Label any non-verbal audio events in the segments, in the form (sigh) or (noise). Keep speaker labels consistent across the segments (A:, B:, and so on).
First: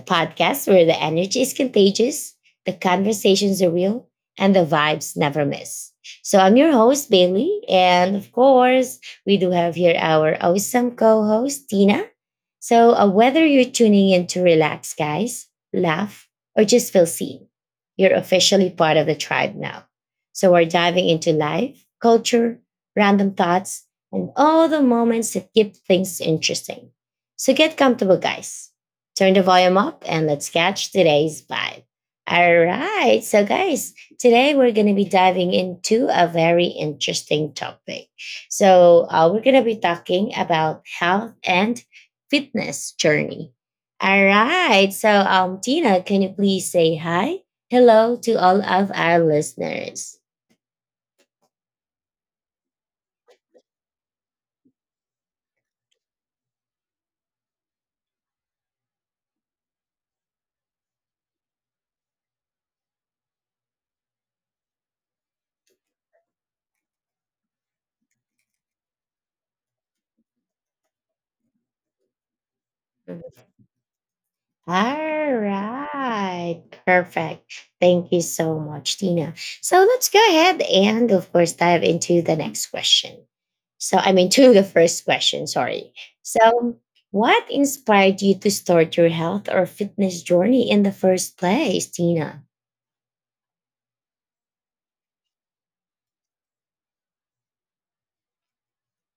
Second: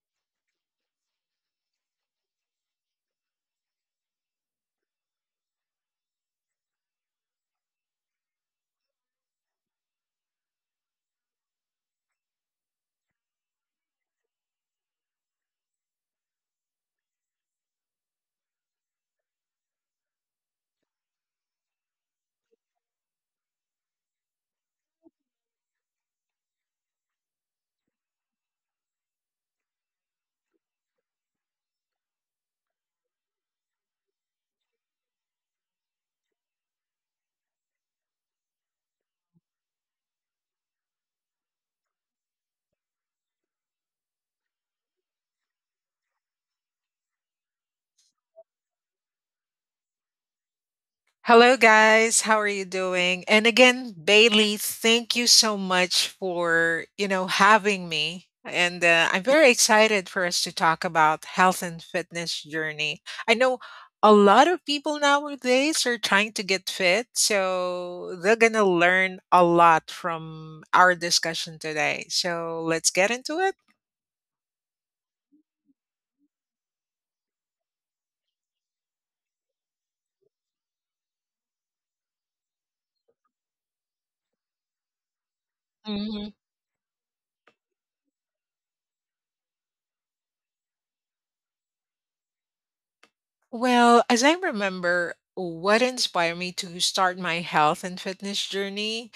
A: podcast where the energy is contagious, the conversations are real, and the vibes never miss. So I'm your host, Bailey. And of course, we do have here our awesome co host, Tina. So, whether you're tuning in to relax, guys, laugh, or just feel seen, you're officially part of the tribe now. So we're diving into life, culture, random thoughts, and all the moments that keep things interesting. So get comfortable, guys. Turn the volume up and let's catch today's vibe. All right. So, guys, today we're going to be diving into a very interesting topic. So, we're going to be talking about health and fitness journey. All right. So, Tina, can you please say hi? Hello to all of our listeners.
B: Hello, guys. How are you doing? And again, Bailey, thank you so much for having me. And I'm very excited for us to talk about health and fitness journey. I know a lot of people nowadays are trying to get fit, so they're gonna learn a lot from our discussion today. So let's get into it.
A: All right. Perfect. Thank you so much, Tina. So let's go ahead and, of course, dive into the next question. So, to the first question, sorry.
B: Mhm.
A: So, what inspired you to start your health or fitness journey in the first place, Tina?
B: Well, as I remember, what inspired me to start my health and fitness journey,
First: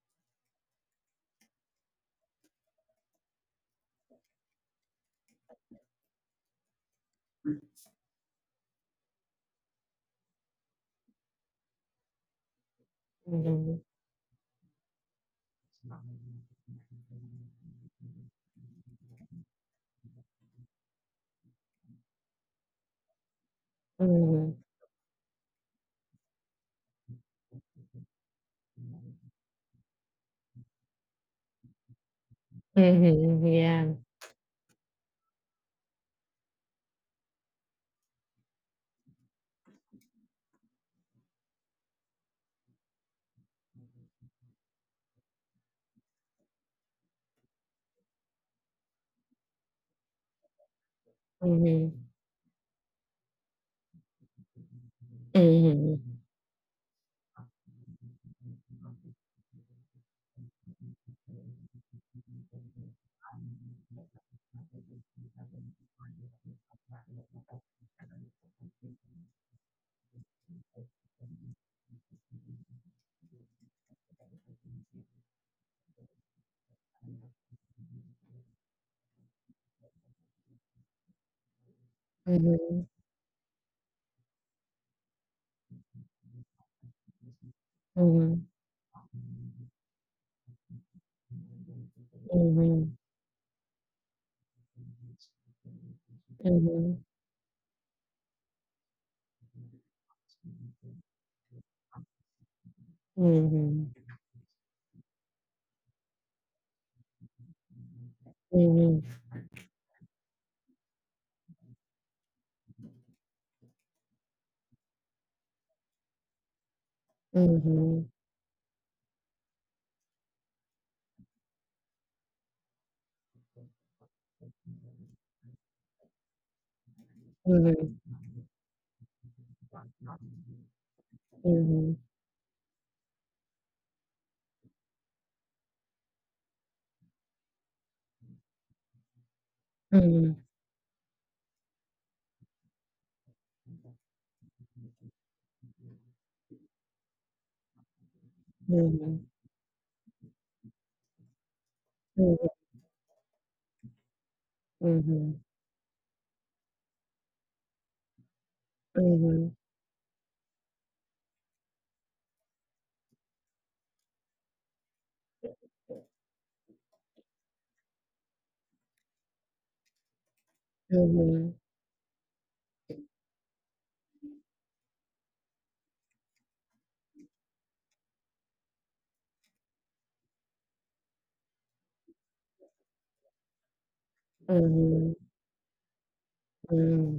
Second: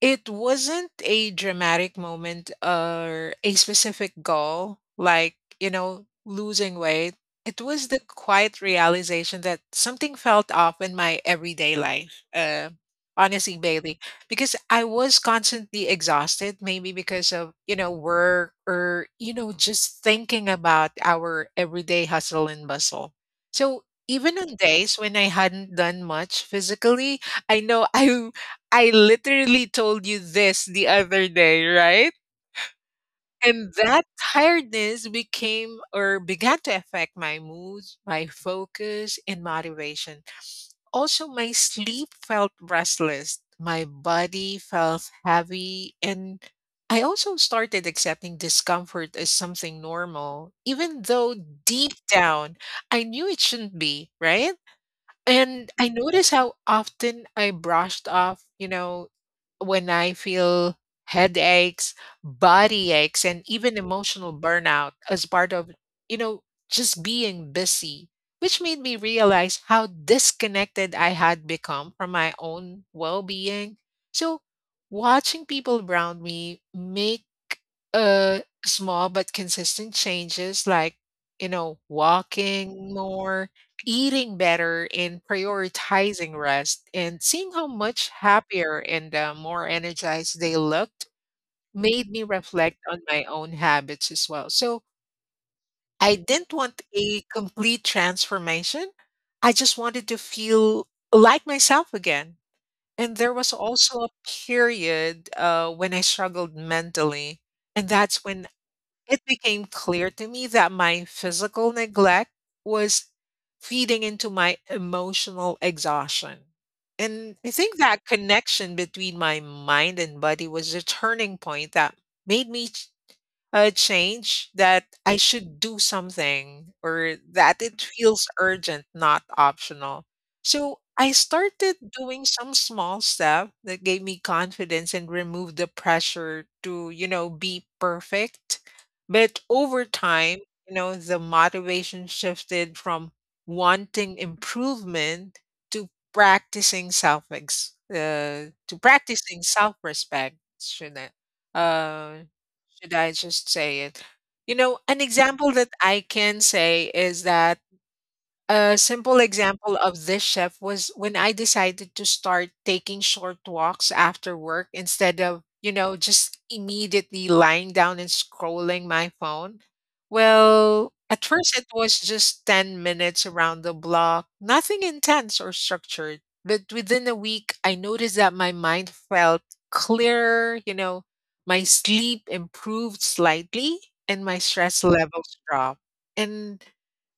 B: it wasn't a dramatic moment or a specific goal, like, you know, losing weight. It was the quiet realization that something felt off in my everyday life. Honestly,
A: Hmm.
B: Bailey, because I was constantly exhausted, maybe because of, you know, work or, you know, just thinking about our everyday hustle and bustle. So even
A: Hmm.
B: on days when I hadn't done much physically, I know, I I literally told you this the other day, right?
A: Hmm.
B: And
A: Yeah.
B: that tiredness became or began to affect my mood, my focus, and motivation. Also, my sleep felt restless, my body felt heavy, and I also started accepting discomfort as something normal, even though deep
A: Hmm.
B: down I knew it shouldn't be, right? And I
A: Hmm.
B: notice how often I brushed off, you know, when I feel headaches, body aches, and even emotional burnout as part of, you know, just being busy, which made me realize how disconnected I had become from my own well being. So watching people around me make uh small but consistent changes like, you know,
A: Hmm.
B: walking more, eating better, and prioritizing rest, and seeing how much
A: Hmm.
B: happier and more energized they looked made me reflect
A: Hmm.
B: on my own habits as well. So I didn't
A: Hmm.
B: want
A: Hmm.
B: a complete transformation. I just wanted to feel like myself again. And there was also a period when I struggled mentally. And that's when it became clear to me that my physical neglect was feeding into my emotional exhaustion. And I think
A: Hmm.
B: that connection between my mind and body was a turning point that made me a change that I should do something or that
A: Hmm.
B: it
A: Hmm.
B: feels urgent, not optional. So I started
A: Mhm.
B: doing some small step that gave me confidence and removed the pressure to, you know, be perfect. But over time,
A: Mhm.
B: you know, the motivation shifted from wanting improvement to practicing self ex to
A: Mhm.
B: practicing self respect, shouldn't it? Uh,
A: Mhm.
B: should I just say it? You know, an example that I can say is that a simple
A: Mhm.
B: example of this shift was when I decided to start taking short walks after work instead of, you know, just immediately lying down and scrolling my phone. Well, at
A: Mhm.
B: first it was just 10 minutes around the block, nothing intense or structured. But within a week, I noticed that my mind felt clearer, you know, my sleep improved slightly and my stress
A: Mhm.
B: levels dropped. And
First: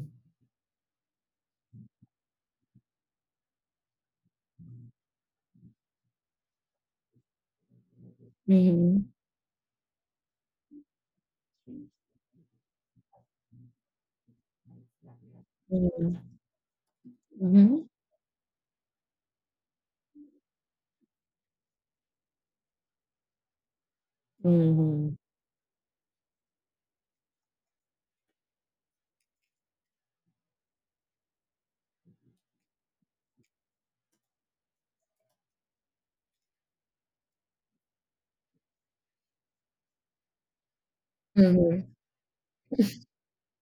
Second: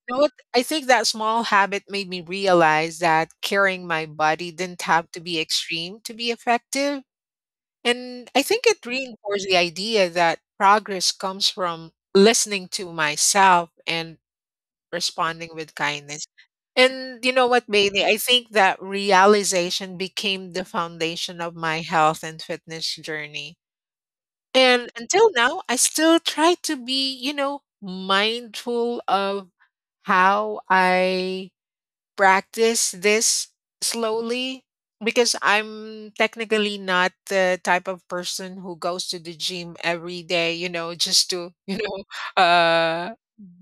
B: you know what? I think that small habit made me realize that carrying my body didn't have to be extreme to be effective. And I think it
A: Mhm.
B: reinforced the idea that progress comes from listening to myself and responding with kindness.
A: Mhm.
B: And you know
A: Mhm.
B: what,
A: Mhm.
B: Bailey? I think that realization became the foundation of my health and fitness journey. And until now, I still try to be, you know, mindful of how I practice this slowly, because I'm technically not the type of person who goes to the gym every day, you know, just
A: Mhm.
B: to, (laughs)
A: Mhm. Mhm.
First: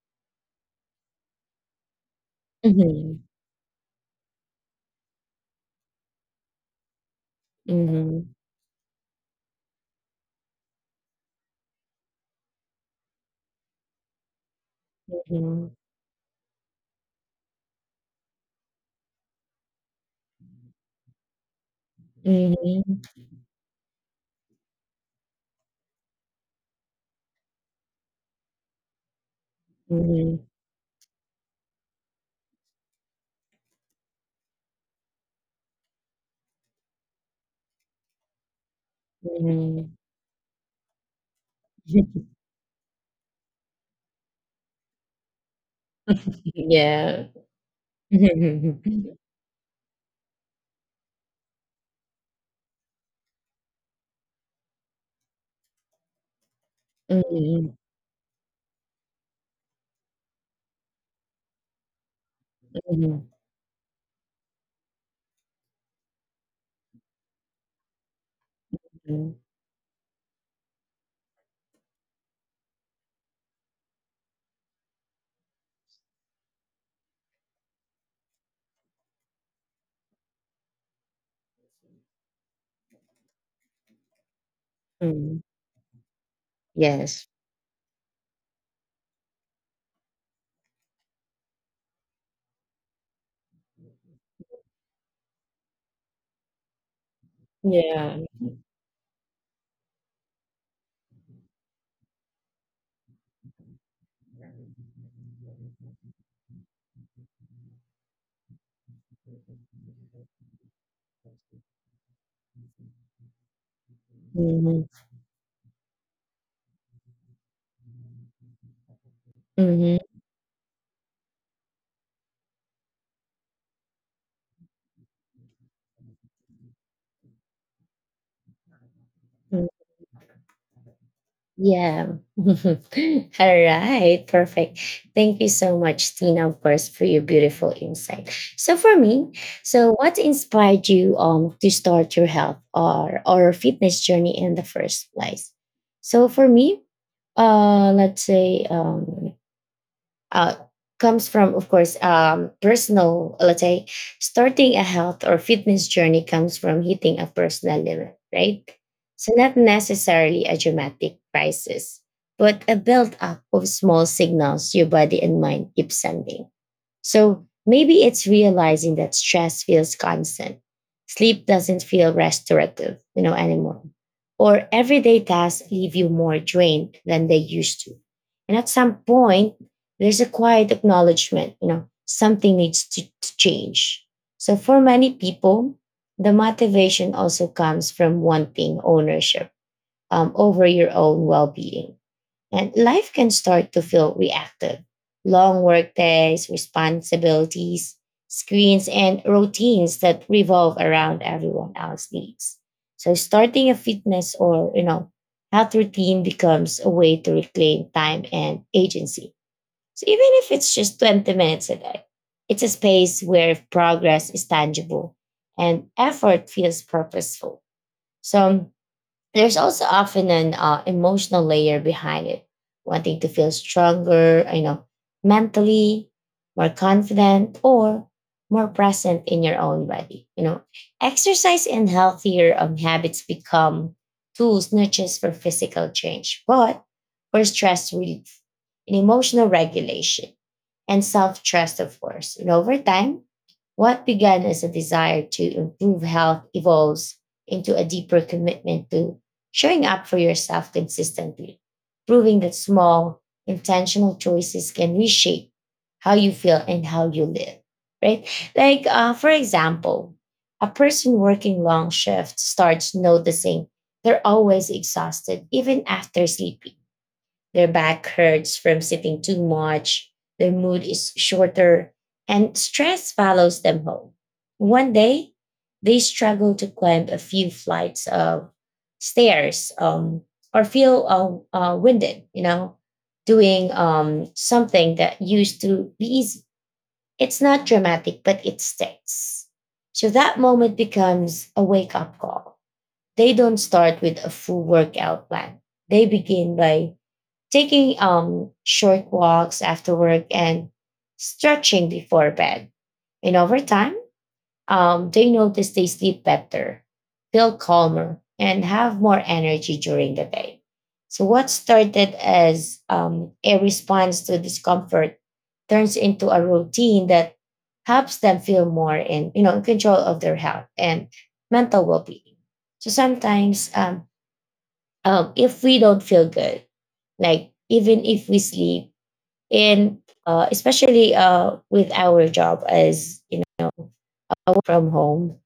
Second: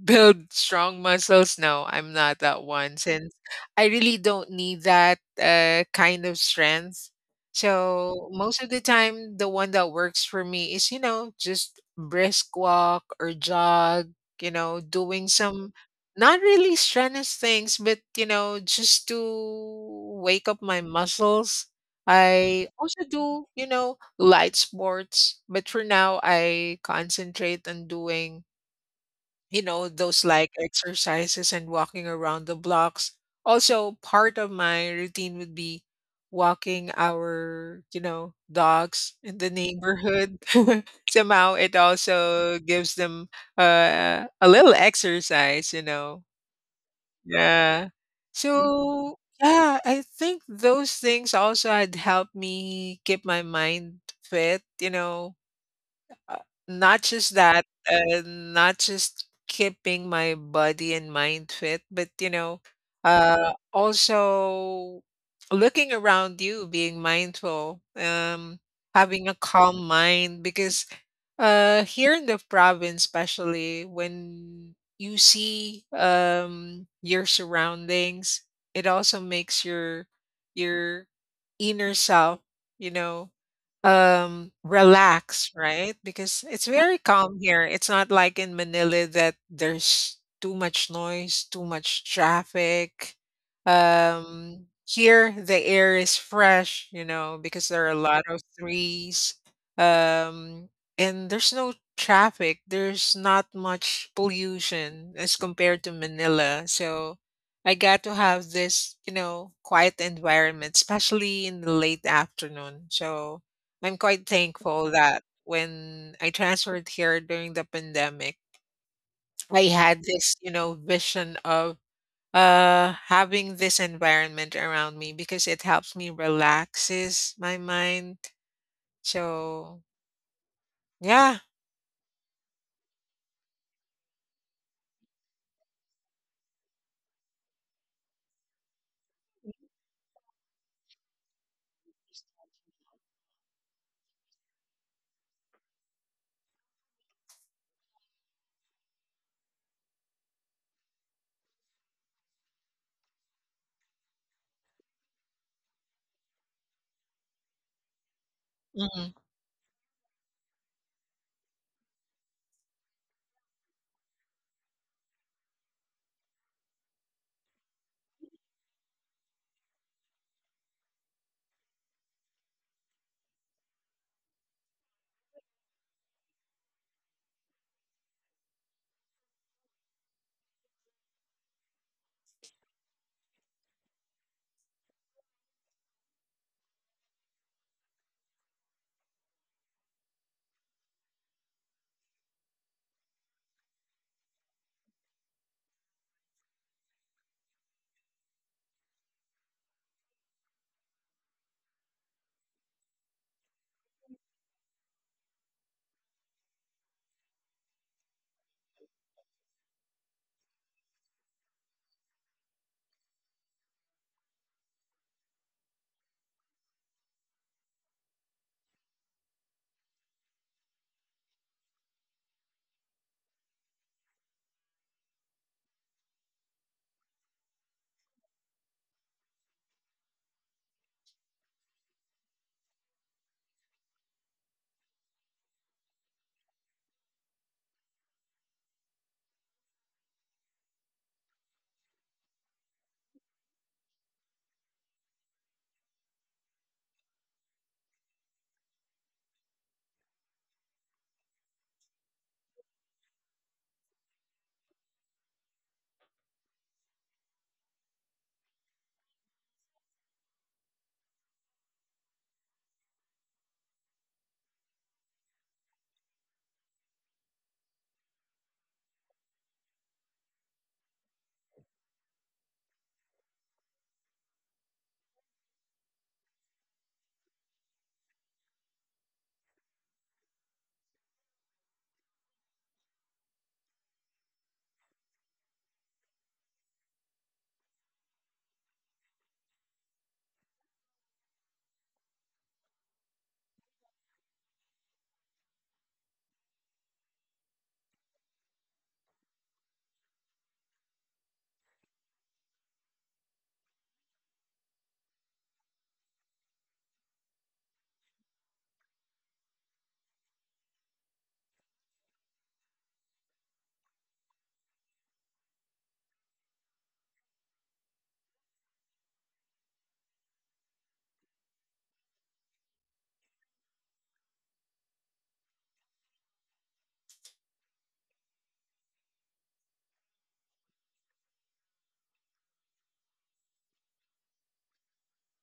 B: build strong muscles. No, I'm not that one, since I really don't need that kind of strength. So
A: Mhm.
B: most of the time the one that works for me is, you know, just brisk walk or jog, you know, doing some not really strenuous things, but you know, just to wake up my muscles. I
A: Mhm.
B: also do, you know, light sports, but for now I concentrate on doing, you know,
A: Mhm.
B: those
A: Mhm. Mhm.
B: like exercises and walking around the blocks. Also, part of my routine would be walking our, you know, dogs in the
A: Mhm.
B: neighborhood. (laughs) Somehow it
A: (laughs)
B: also gives them a little exercise, you know,
A: Yeah.
B: yeah.
A: (laughs) Mhm.
B: So, yeah, I think those things also had helped me keep my mind fit, you know, uh, not just that,
A: Mhm.
B: not just keeping my body and mind fit, but, you know, also looking around you, being mindful,
A: Mhm.
B: having a calm mind, because here in the province, especially when you see your surroundings, it also makes your your inner self, you know,
A: Mhm.
B: relax, right? Because it's very
A: Yes.
B: calm here. It's not like in Manila that there's too much noise, too much traffic. Here the air is fresh, you know, because there are a
A: Yeah.
B: lot of trees. Um, and there's no traffic. There's not much pollution as compared to Manila. So I got to have this, you know, quiet environment, especially in the late afternoon. So I'm quite
A: Mhm.
B: thankful that when I transferred here during the pandemic, I
A: Mhm.
B: had this, you know, vision of having this environment around me because it helps me relaxes my mind. So yeah.
A: Yeah. (laughs) All right. Perfect. Thank you so much, Tina, of course, for your beautiful insight. So for me, so what inspired you to start your health or fitness journey in the first place? So for me, let's say uh, comes from, of course, personal, let's say, starting a health or fitness journey comes from hitting a personal limit, right?
B: Mhm.
A: So not necessarily a dramatic crisis, but a build up of small signals your body and mind keep sending. So maybe it's realizing that stress feels constant. Sleep doesn't feel restorative, you know, anymore. Or everyday tasks leave you more drained than they used to. And at some point, there's a quiet acknowledgement, you know, something needs to change. So for many people, the motivation also comes from wanting ownership over your own well-being, and life can start to feel reactive. Long work days, responsibilities, screens, and routines that revolve around everyone else's needs. So starting a fitness or, you know, health routine becomes a way to reclaim time and agency. So even if it's just 20 minutes a day, it's a space where progress is tangible and effort feels purposeful. So there's also often an emotional layer behind it, wanting to feel stronger, you know, mentally, more confident, or more present in your own body. You know, exercise and healthier habits become tools not just for physical change, but for stress relief and emotional regulation and self trust, of course. And over time, what began as a desire to improve health evolves into a deeper commitment to showing up for yourself consistently, proving that small, intentional choices can reshape how you feel and how you live, right? Like, for example, a person working long shifts starts noticing they're always exhausted. Even after sleeping, their back hurts from sitting too much. Their mood is shorter, and stress follows them home. One day, they struggle to climb a few flights of stairs, or feel winded, you know, doing something that used to be easy. It's not dramatic, but it sticks. So that moment becomes a wake up call. They don't start with a full workout plan. They begin by taking, short walks after work and stretching before bed. And over time, they notice they sleep better, feel calmer, and have more energy during the day. So what started as a response to discomfort turns into a routine that helps them feel more in, you know, in control of their health and mental well-being. So sometimes, if we don't feel good, like even if we sleep, and especially with our job as, you know, work from home,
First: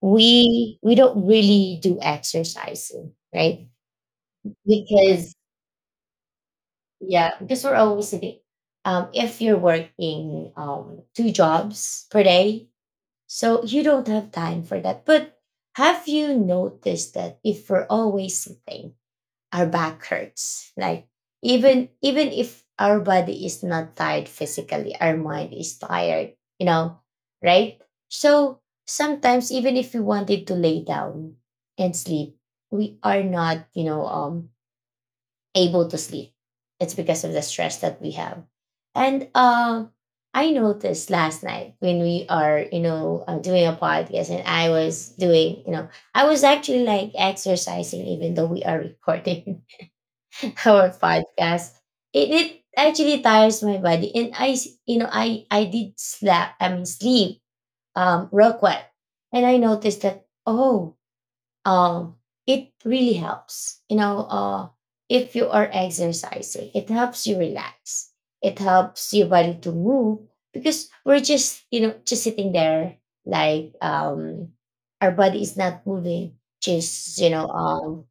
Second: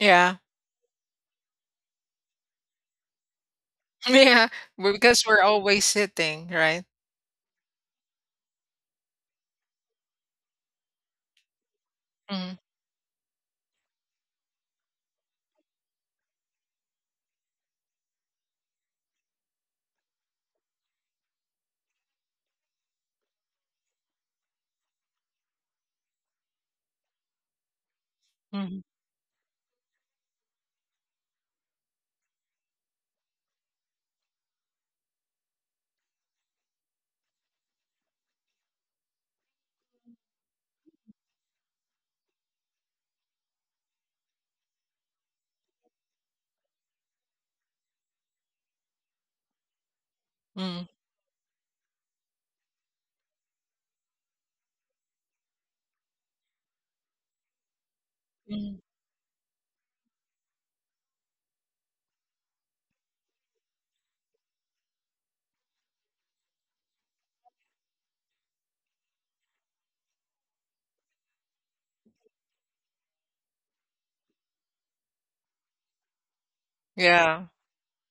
B: Yeah.
A: we don't really do exercising, right?
B: (laughs) Yeah, well, because
A: Because
B: we're always sitting, right?
A: yeah, because we're always sitting. If you're working two jobs per
B: Mhm,
A: day, so you don't have time for that. But have you noticed that if we're always sitting, our back hurts. Like even if our body is not tired physically, our mind is tired, you know, right? So
B: mhm,
A: sometimes even if we wanted to lay down and sleep, we are not, you know, able to sleep. It's because of the stress that we have. And I noticed last night when we are, you know, doing a podcast and I was doing, you know, I was actually like exercising even though we are recording (laughs)
B: mhm,
A: our podcast. It actually tires my body, and you know I did slap I mean sleep real quick,
B: mhm.
A: and I noticed that, oh, um it really helps, you know. If you are exercising, it helps you relax, it helps your body to move, because we're just, you know, just sitting there, like, our body is not moving, just, you know,
B: Yeah,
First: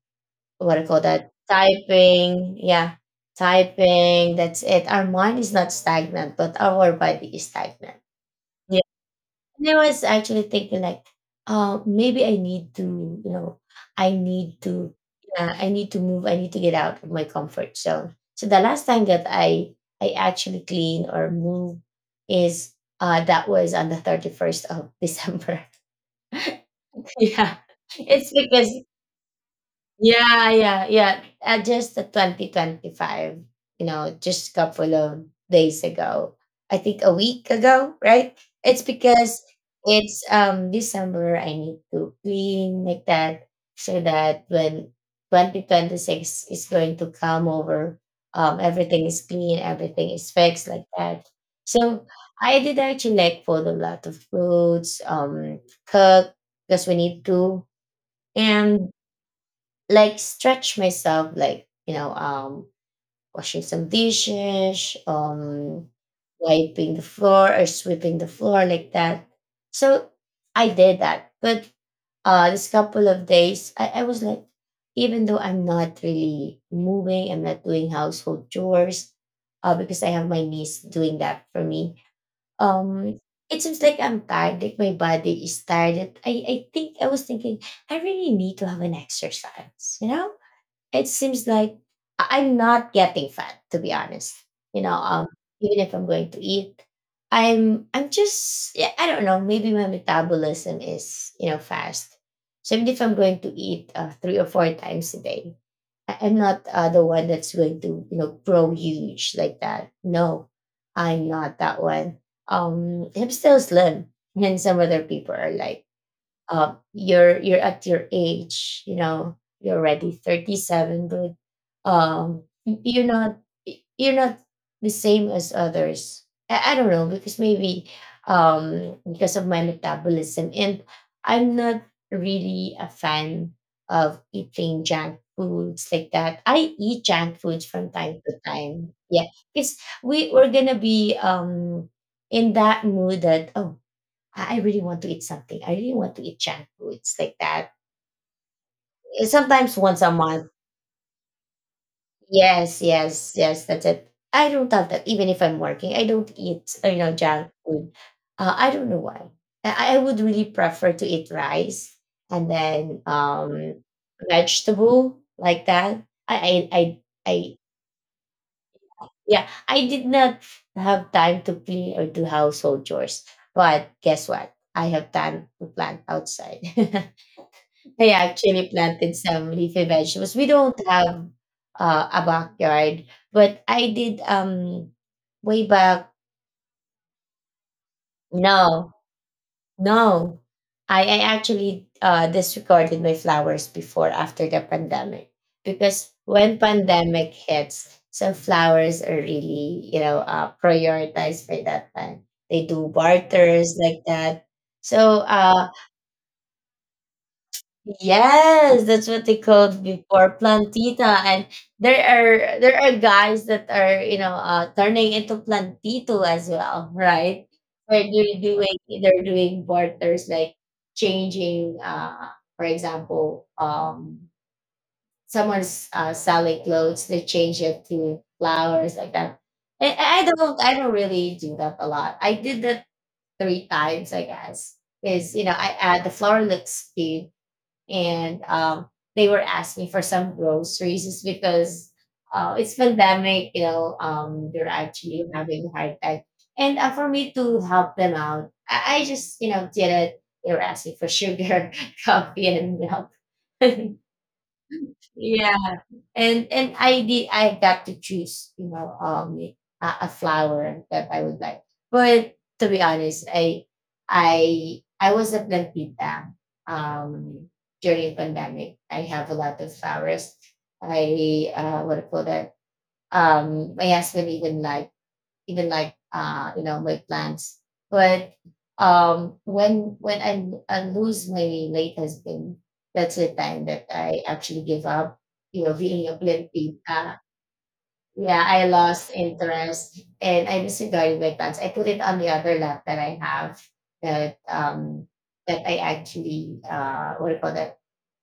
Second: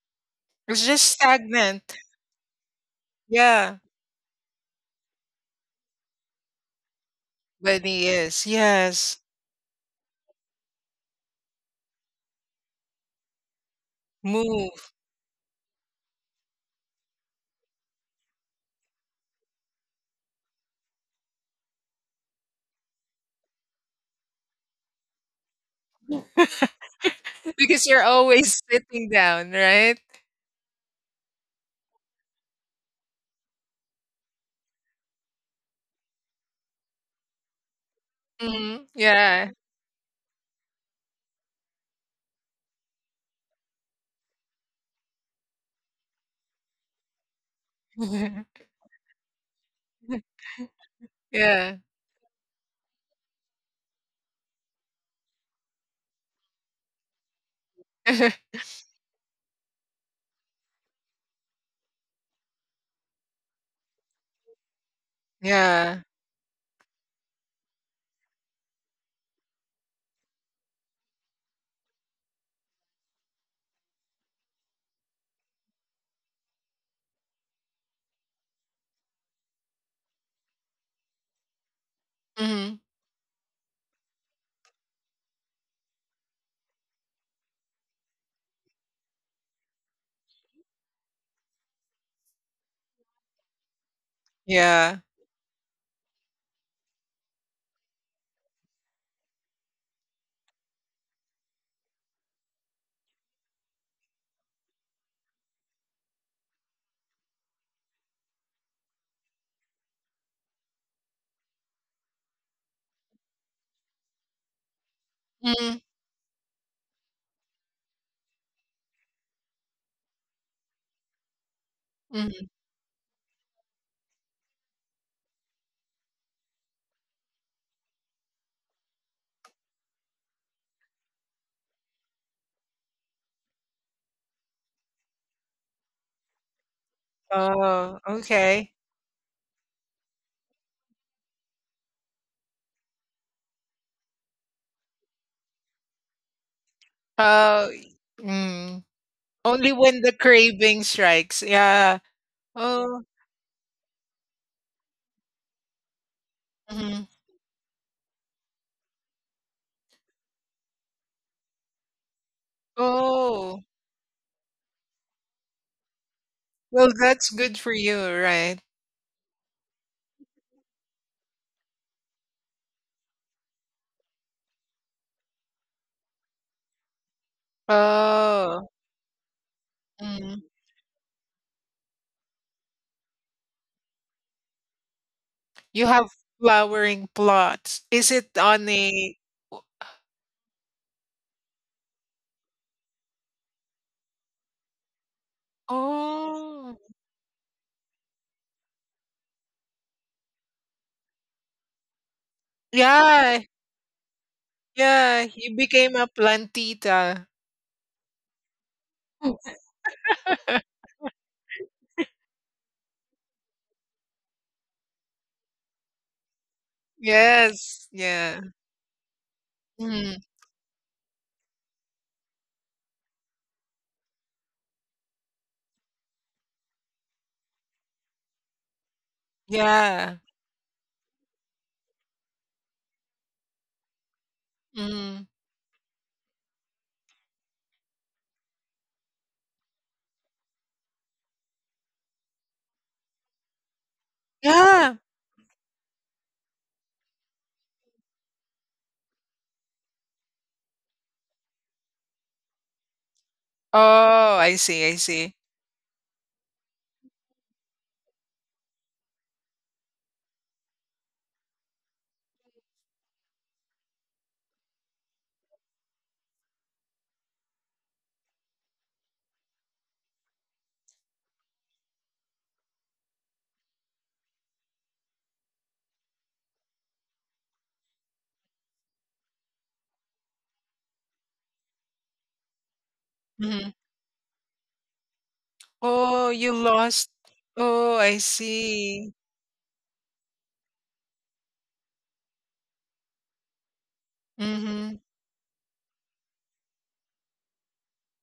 A: what
B: it's
A: I call
B: just
A: that,
B: stagnant.
A: typing. Yeah,
B: Yeah,
A: typing. That's it. Our mind is not stagnant, but our body is
B: but
A: stagnant.
B: he is.
A: Yeah.
B: Yes,
A: And I was actually thinking like, oh, maybe I need to, you know, I need
B: move.
A: to, yeah, I need to move. I need to get out of my comfort zone. So the last time that I actually clean or move is, that was on the 31st of December. (laughs)
B: (laughs)
A: Yeah,
B: Because you're
A: it's
B: always
A: because
B: sitting down, right?
A: yeah, yeah, yeah. Just the 2025, you know, just a couple of days ago. I think a week ago, right? It's
B: Mhm,
A: because
B: yeah.
A: it's December, I need to clean like that, so that when 2026 is going to come over,
B: (laughs)
A: everything is clean, everything is fixed like that.
B: Yeah.
A: So I did actually like fold a lot of clothes, cook, because we need to,
B: (laughs)
A: and like stretch myself, like, you know, washing some dishes,
B: Yeah.
A: wiping the floor or sweeping the floor, like that. So I did that. But this couple of days, I was like, even though I'm not really moving, I'm not doing household chores, because I have my niece doing that for me,
B: Mhm,
A: um it seems like I'm tired, like my body is tired. I think I was thinking I really need to have an exercise, you know? It seems like I'm not getting fat, to be honest. You know,
B: yeah.
A: even if I'm going to eat, I'm just yeah, I don't know. Maybe my metabolism is, you know, fast. So even if I'm going to eat three or four times a day, I'm not the one that's going to, you know, grow huge like that. No, I'm not that one. I'm still slim, and some other people are
B: Mhm,
A: like, you're at your age, you know, you're already 37, but
B: mhm.
A: you're not, you're not the same as others. I don't know because maybe, because of my metabolism, and I'm not really a fan of eating junk foods like that. I eat junk foods from
B: Oh,
A: time to
B: okay.
A: time. Yeah, because we're gonna be in that mood that, oh, I really want to eat something. I really want to eat junk foods like that.
B: Oh, mm. Only
A: Sometimes once
B: when
A: a
B: the
A: month.
B: craving strikes. Yeah.
A: Yes,
B: Oh,
A: yes, yes. That's it. I don't have that. Even if I'm working, I don't eat, you
B: mhm.
A: know, junk food. I don't know why. I would really prefer to eat rice and then
B: Oh.
A: vegetable like that.
B: Well, that's
A: I
B: good for you, right?
A: yeah. I did not have time to clean or do household chores, but guess what? I have time to plant outside. (laughs) I
B: Oh,
A: actually planted some leafy vegetables.
B: mm.
A: We don't have a backyard, but I did way
B: You have
A: back.
B: flowering plots. Is it on
A: No,
B: a o-?
A: no, I actually disregarded my flowers before, after the pandemic, because when
B: Oh,
A: pandemic hits, some flowers are really, you know, prioritized by that time. They do
B: yeah,
A: barters like that. So
B: yeah. You
A: uh.
B: became a plantita.
A: Yes, that's what they called before,
B: (laughs)
A: plantita, and there are guys that are, you know, turning into plantito as well, right?
B: Yes,
A: Where
B: yeah.
A: they're doing
B: Mm,
A: barters, like changing, for example, someone's selling clothes, they change it to flowers like that. And
B: yeah.
A: I don't, really do that a lot. I did that three times, I guess.
B: Mm,
A: Is, you know, I add the flower, looks cute, and they were asking for some groceries just because it's pandemic, you know, they're
B: yeah.
A: actually having a hard time. And for me to help them out, I just, you know, did it. They were asking for sugar, (laughs) coffee, and milk. (laughs)
B: Oh, I see, I see.
A: Yeah, and I got to choose a flower that I would like. But to be honest, I was at Lampita um during pandemic. I have a lot of flowers. I what do you call that? My husband even like my plans. But when I lose my late husband, that's the time
B: Mhm.
A: that I actually give up. You know, being a
B: Oh, you
A: blimpie.
B: lost. Oh, I
A: Yeah, I lost
B: see.
A: interest and I disregarded my plans. I put it on the other lap that I have, that
B: Hmm.
A: um that I actually what do you call that,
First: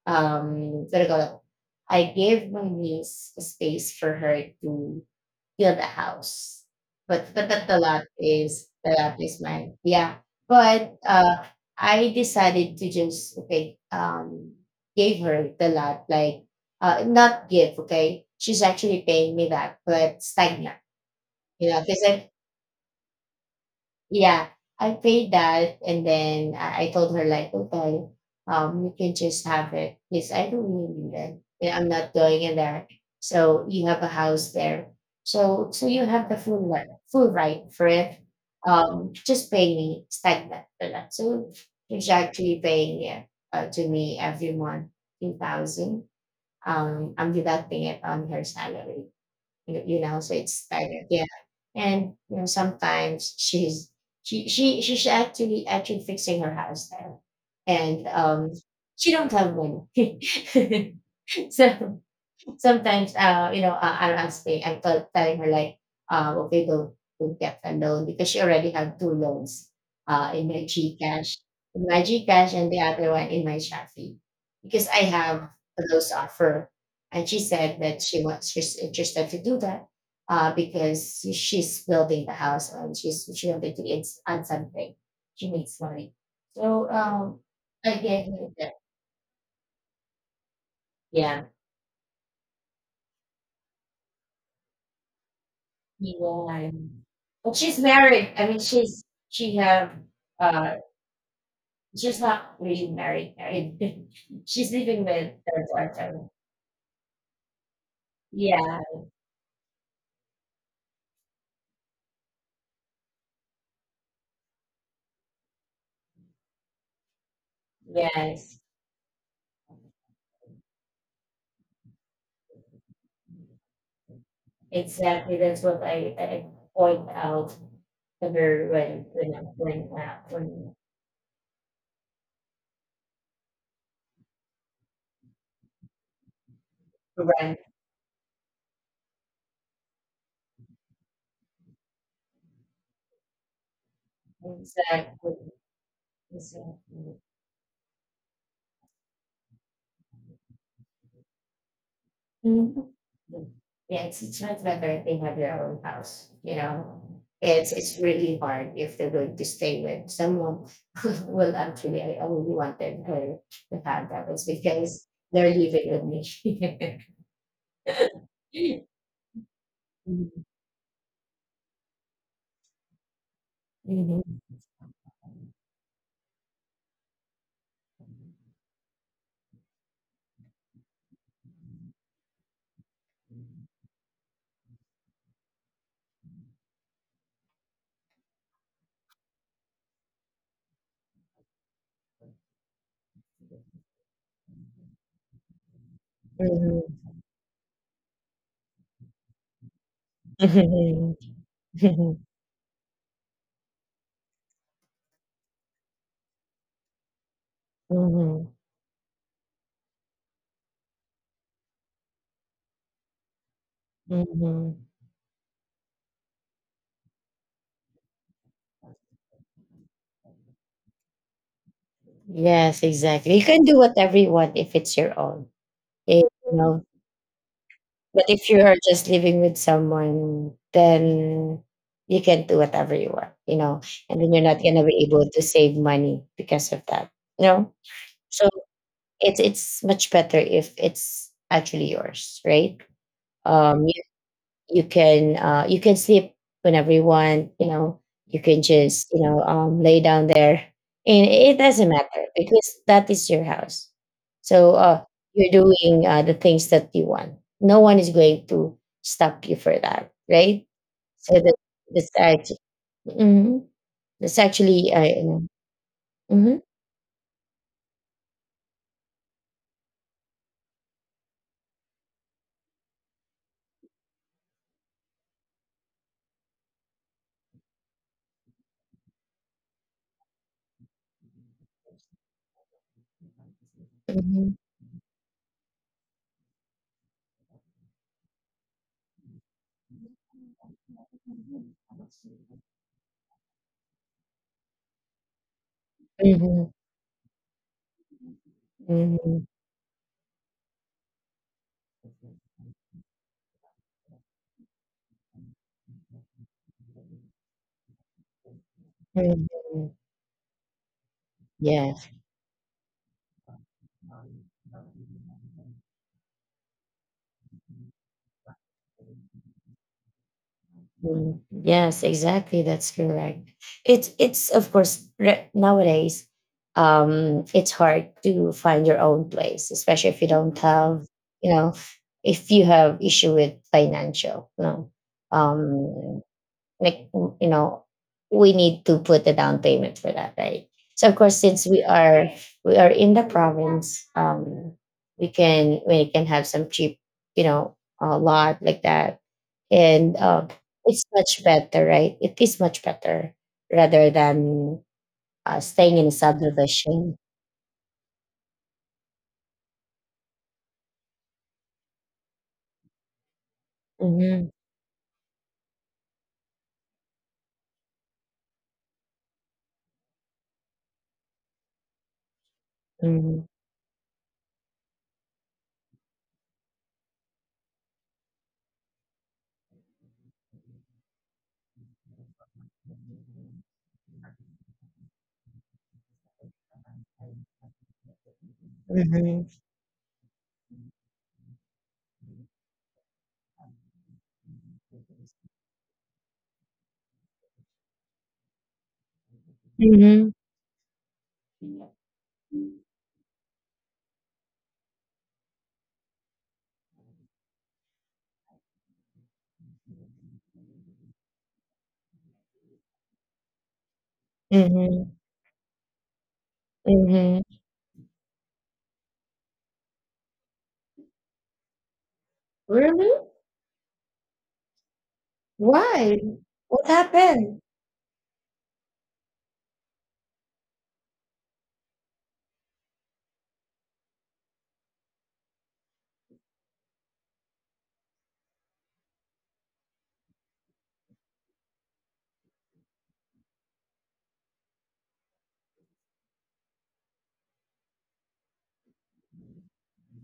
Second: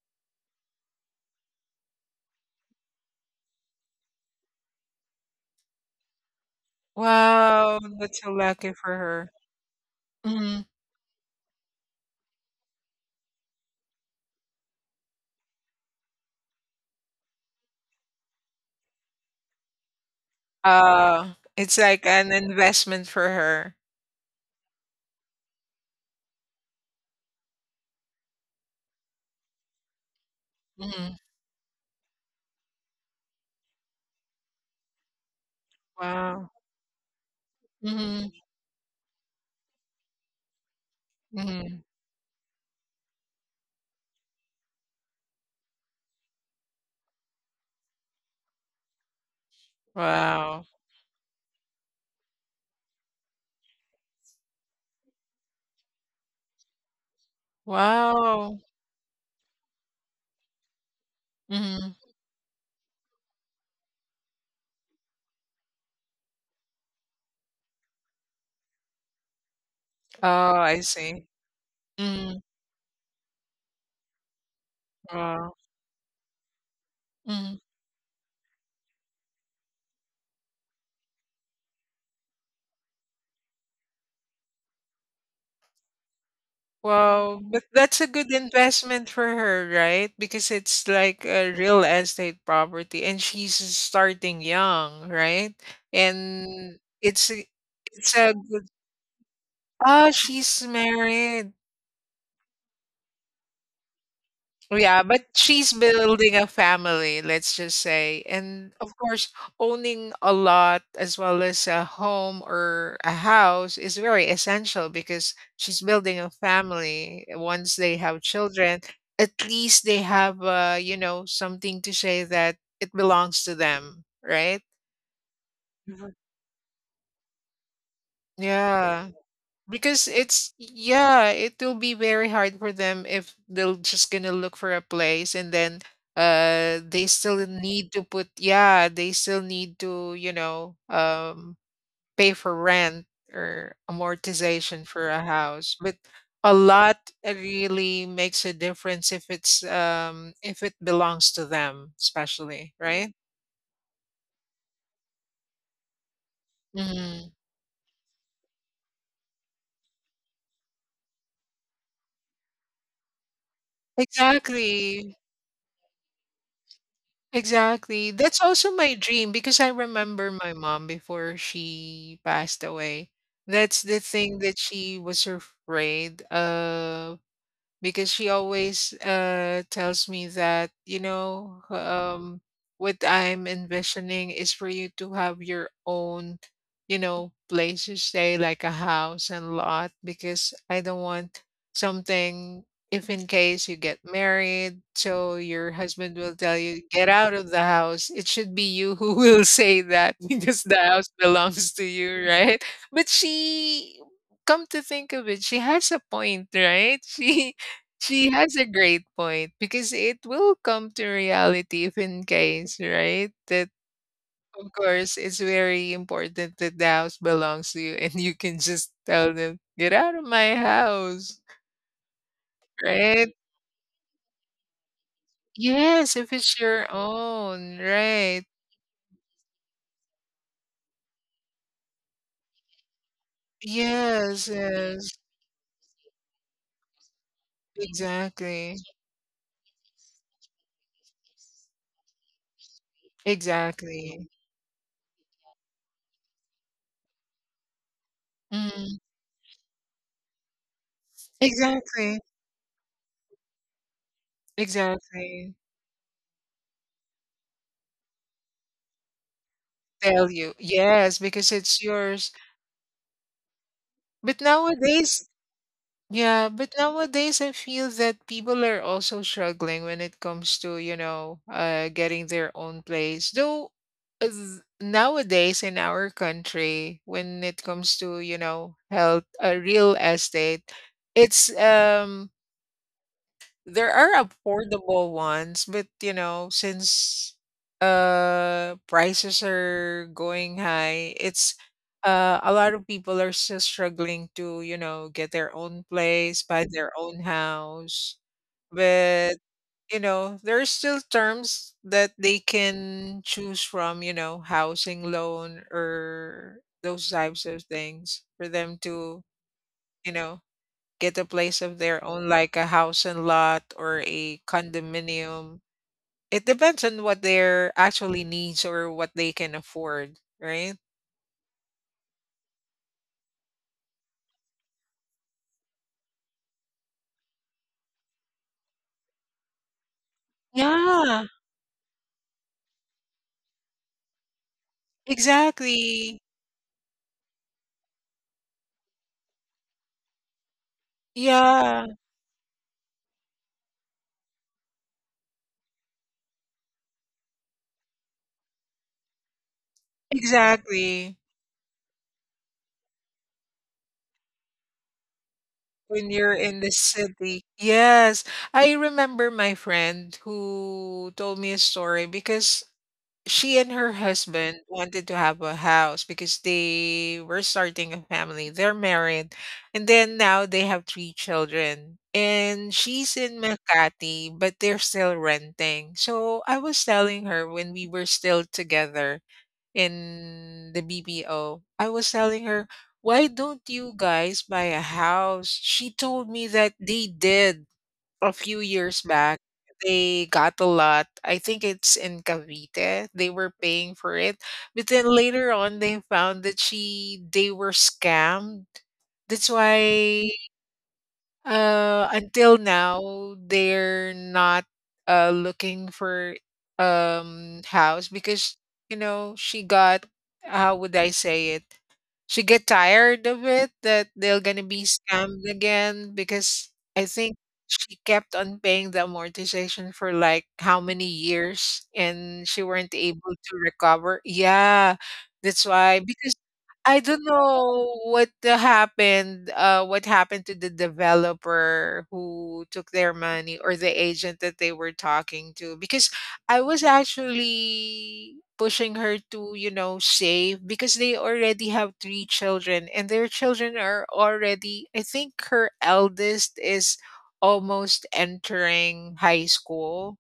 A: what do you call that, I gave my niece a space for her to build the house. But that, the
B: Wow,
A: lot
B: that's so
A: is
B: lucky
A: the
B: for
A: lot
B: her.
A: is mine. Yeah.
B: Mhm.
A: But I decided to just, okay, gave her the lot, like, not give, okay. She's actually paying me that, but stagnant.
B: Oh,
A: You
B: it's
A: know,
B: like
A: because
B: an investment for her.
A: yeah, I paid that, and then I told her like, okay, you can just have it because I don't really
B: Mhm.
A: need it. Yeah, I'm not going in there. So you have a house there, so you have the
B: Wow.
A: full right, for it.
B: Mhm,
A: Just pay me stagnant for that. So
B: mhm.
A: she's actually paying, yeah, to me every month 2000. I'm deducting it on her salary. You know, so it's
B: Wow.
A: stagnant. Yeah. And you know, sometimes she's she she's actually fixing her house there. And
B: Wow.
A: she don't have money. (laughs)
B: Mhm.
A: So sometimes, I'll ask me I'm tell, telling her like, okay, don't get a loan because she already have two loans in
B: Oh,
A: my
B: I see.
A: Gcash,
B: Mhm.
A: And the other one in my Shopee, because I have
B: Wow.
A: those offer, and she
B: Mhm.
A: said that she's interested to do that, because she's building the house, and she wanted to, it's on something, she needs money, so
B: Wow, but
A: I
B: that's a
A: gave
B: good
A: her that.
B: investment for her, right? Because it's like
A: Yeah.
B: a real estate property and she's starting young, right?
A: Yeah.
B: And it's a,
A: But she's
B: it's
A: married.
B: a
A: I mean,
B: good—
A: she's she have
B: Oh, she's
A: uh
B: married.
A: she's not really married. (laughs) She's living
B: Yeah, but
A: with her
B: she's
A: daughter.
B: building a family, let's just say. And
A: Yeah.
B: of course, owning a lot as well as a home or a house is very essential because she's building a family. Once they have
A: Yes.
B: children, at least they have, you know, something to say that it belongs to them, right?
A: Exactly. That's what I,
B: Mhm.
A: I point out to her, when
B: Yeah.
A: when I'm going
B: Because
A: out,
B: it's—
A: when
B: yeah, it will be very hard for them if they're just gonna look for a place and then they still
A: when
B: need to put— yeah, they still need to, you know, pay for rent or amortization for a
A: exactly.
B: house. But a lot
A: Exactly.
B: really makes a difference if it's if it belongs to them, especially,
A: Mhm.
B: right?
A: Yeah, it's much better if they have their own house, you know?
B: Mhm.
A: It's really hard if they're going to stay with someone. (laughs) Well, actually, I only wanted her to have that, was because
B: Exactly.
A: they're living with me.
B: Exactly. That's also
A: (laughs)
B: my dream because I remember
A: Mhm.
B: my mom before she passed away. That's the thing
A: Mhm.
B: that she was afraid of because she always tells me that, you know, what I'm envisioning is for you to have your own, you know, place to stay, like a house and lot, because I don't want something, if in case you get married, so your husband will tell you get out of the house, it should be you who (laughs) will say that, (laughs) because the house
A: Mhm.
B: belongs to
A: Mhm.
B: you, right? But she— come to think of it, she has a point, right? (laughs) She she
A: Mhm.
B: has a great point because it will come to reality if in case, right? That of
A: Mhm. (laughs)
B: course it's very important that the house belongs to you and you can just tell them, get out of my house.
A: Yes,
B: Right?
A: exactly. You can do whatever you want if it's your own.
B: Yes, if
A: You
B: it's
A: know,
B: your own,
A: but
B: right.
A: if you are just living with someone, then you can do whatever you want, you know, and then you're
B: Yes,
A: not gonna be
B: yes.
A: able to save money because of that. You know? So
B: Exactly.
A: it's much better if it's actually yours, right? Um
B: Exactly.
A: you can, you can sleep whenever you want, you know, you can
B: Mm,
A: just, you know, lay down there, and it doesn't
B: exactly.
A: matter because that is your house. So, you're
B: Exactly.
A: doing, the things that you want. No one is going to stop you for that,
B: Tell you.
A: right?
B: Yes,
A: So
B: because
A: that
B: it's
A: that's
B: yours.
A: actually, mm that's
B: But
A: actually, you
B: nowadays—
A: know.
B: yeah,
A: Mhm.
B: but nowadays I feel that people are also struggling when it comes to, you know, getting their own place. Though nowadays in our country, when it comes to, you know, health, a real estate, it's there are
A: Mhm.
B: affordable ones, but you know, since prices are going high, it's a lot of people are still struggling to, you know, get their own place, buy
A: Mhm.
B: their own house. But
A: Mhm.
B: you know, there are still terms that they can choose from, you know, housing loan or those types of things for them to,
A: Mhm.
B: you know, get a place of
A: Yeah.
B: their own, like a house and lot or a condominium. It depends on what their actually needs or what they can afford, right?
A: Mm, yes, exactly. That's correct. It's of course, nowadays, it's hard to find your own place, especially if you don't have,
B: Yeah,
A: you know, if you have issue with financial, you know, um,
B: exactly.
A: like, we need to put a down payment for that, right? So of course, since we
B: Yeah,
A: are we are in the province, we can have some cheap, you know, a lot like that, and it's
B: exactly.
A: much better, right? It is much better rather than staying in
B: When you're in the
A: subdivision.
B: city. Yes. I remember my friend who told me a story because she and her
A: Mm-hmm.
B: husband wanted to have a house because they were starting a family. They're married, and then now they have 3 children. And she's in
A: Mm-hmm.
B: Makati, but they're still renting. So I was telling her when we were still together in the BPO, I was telling her, "Why don't you guys buy a house?" She told me that they did a few years back,
A: Mm-hmm.
B: they got a lot. I think it's in Cavite. They were paying for it. But then later on they found that she they were scammed. That's
A: Mm-hmm.
B: why until now they're not looking for house because she got how would I say it? She get tired of it that they're gonna be
A: Mm-hmm.
B: scammed again because I think
A: Mm-hmm.
B: she kept on paying the amortization for like how many years and she weren't
A: Really?
B: able to recover. Yeah, that's why
A: Why?
B: because
A: What
B: I don't
A: happened?
B: know what happened to the developer who took their money or the agent that they were talking to because I was actually pushing her to, save because they already have three children and their children are already, I think her eldest is almost entering high school.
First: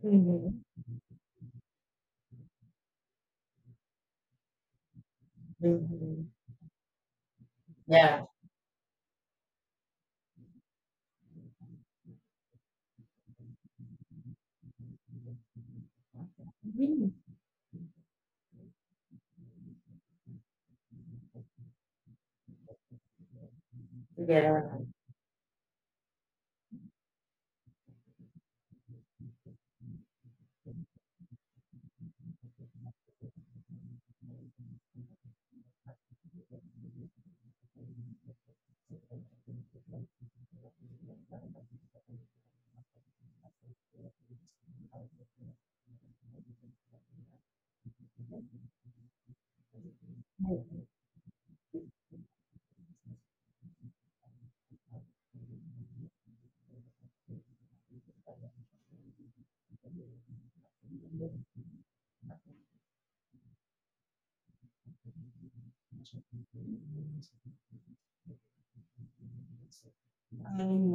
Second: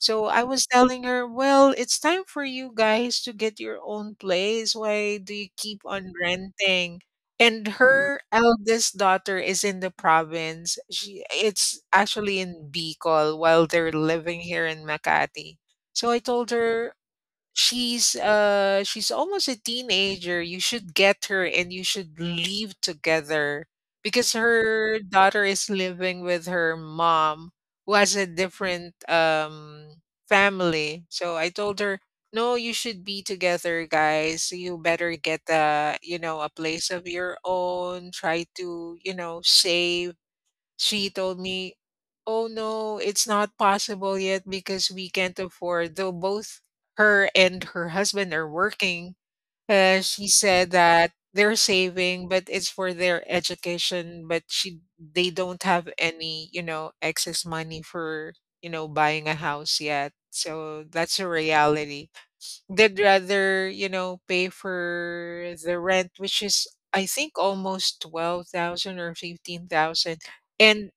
B: So I
A: Mm-hmm.
B: was telling her, well, it's time for you guys to get your own place. Why do you keep on
A: Mm-hmm.
B: renting? And her
A: Yeah.
B: eldest daughter is in the province. She it's actually in Bicol while they're living here in Makati. So I told her
A: Mhm.
B: she's almost a teenager. You should get her and you should leave together because
A: Yeah.
B: her daughter is living with her mom who has a different family. So I told her, "No, you should be together, guys. You better get a place of your own. Try to, save." She told me, "Oh no, it's not possible yet because we can't afford." Though both her and her husband are working, she said that they're saving, but it's for their education. But they don't have any, excess money for buying a house yet. So that's a reality. They'd rather, pay for the rent, which is I think almost 12,000 or 15,000, and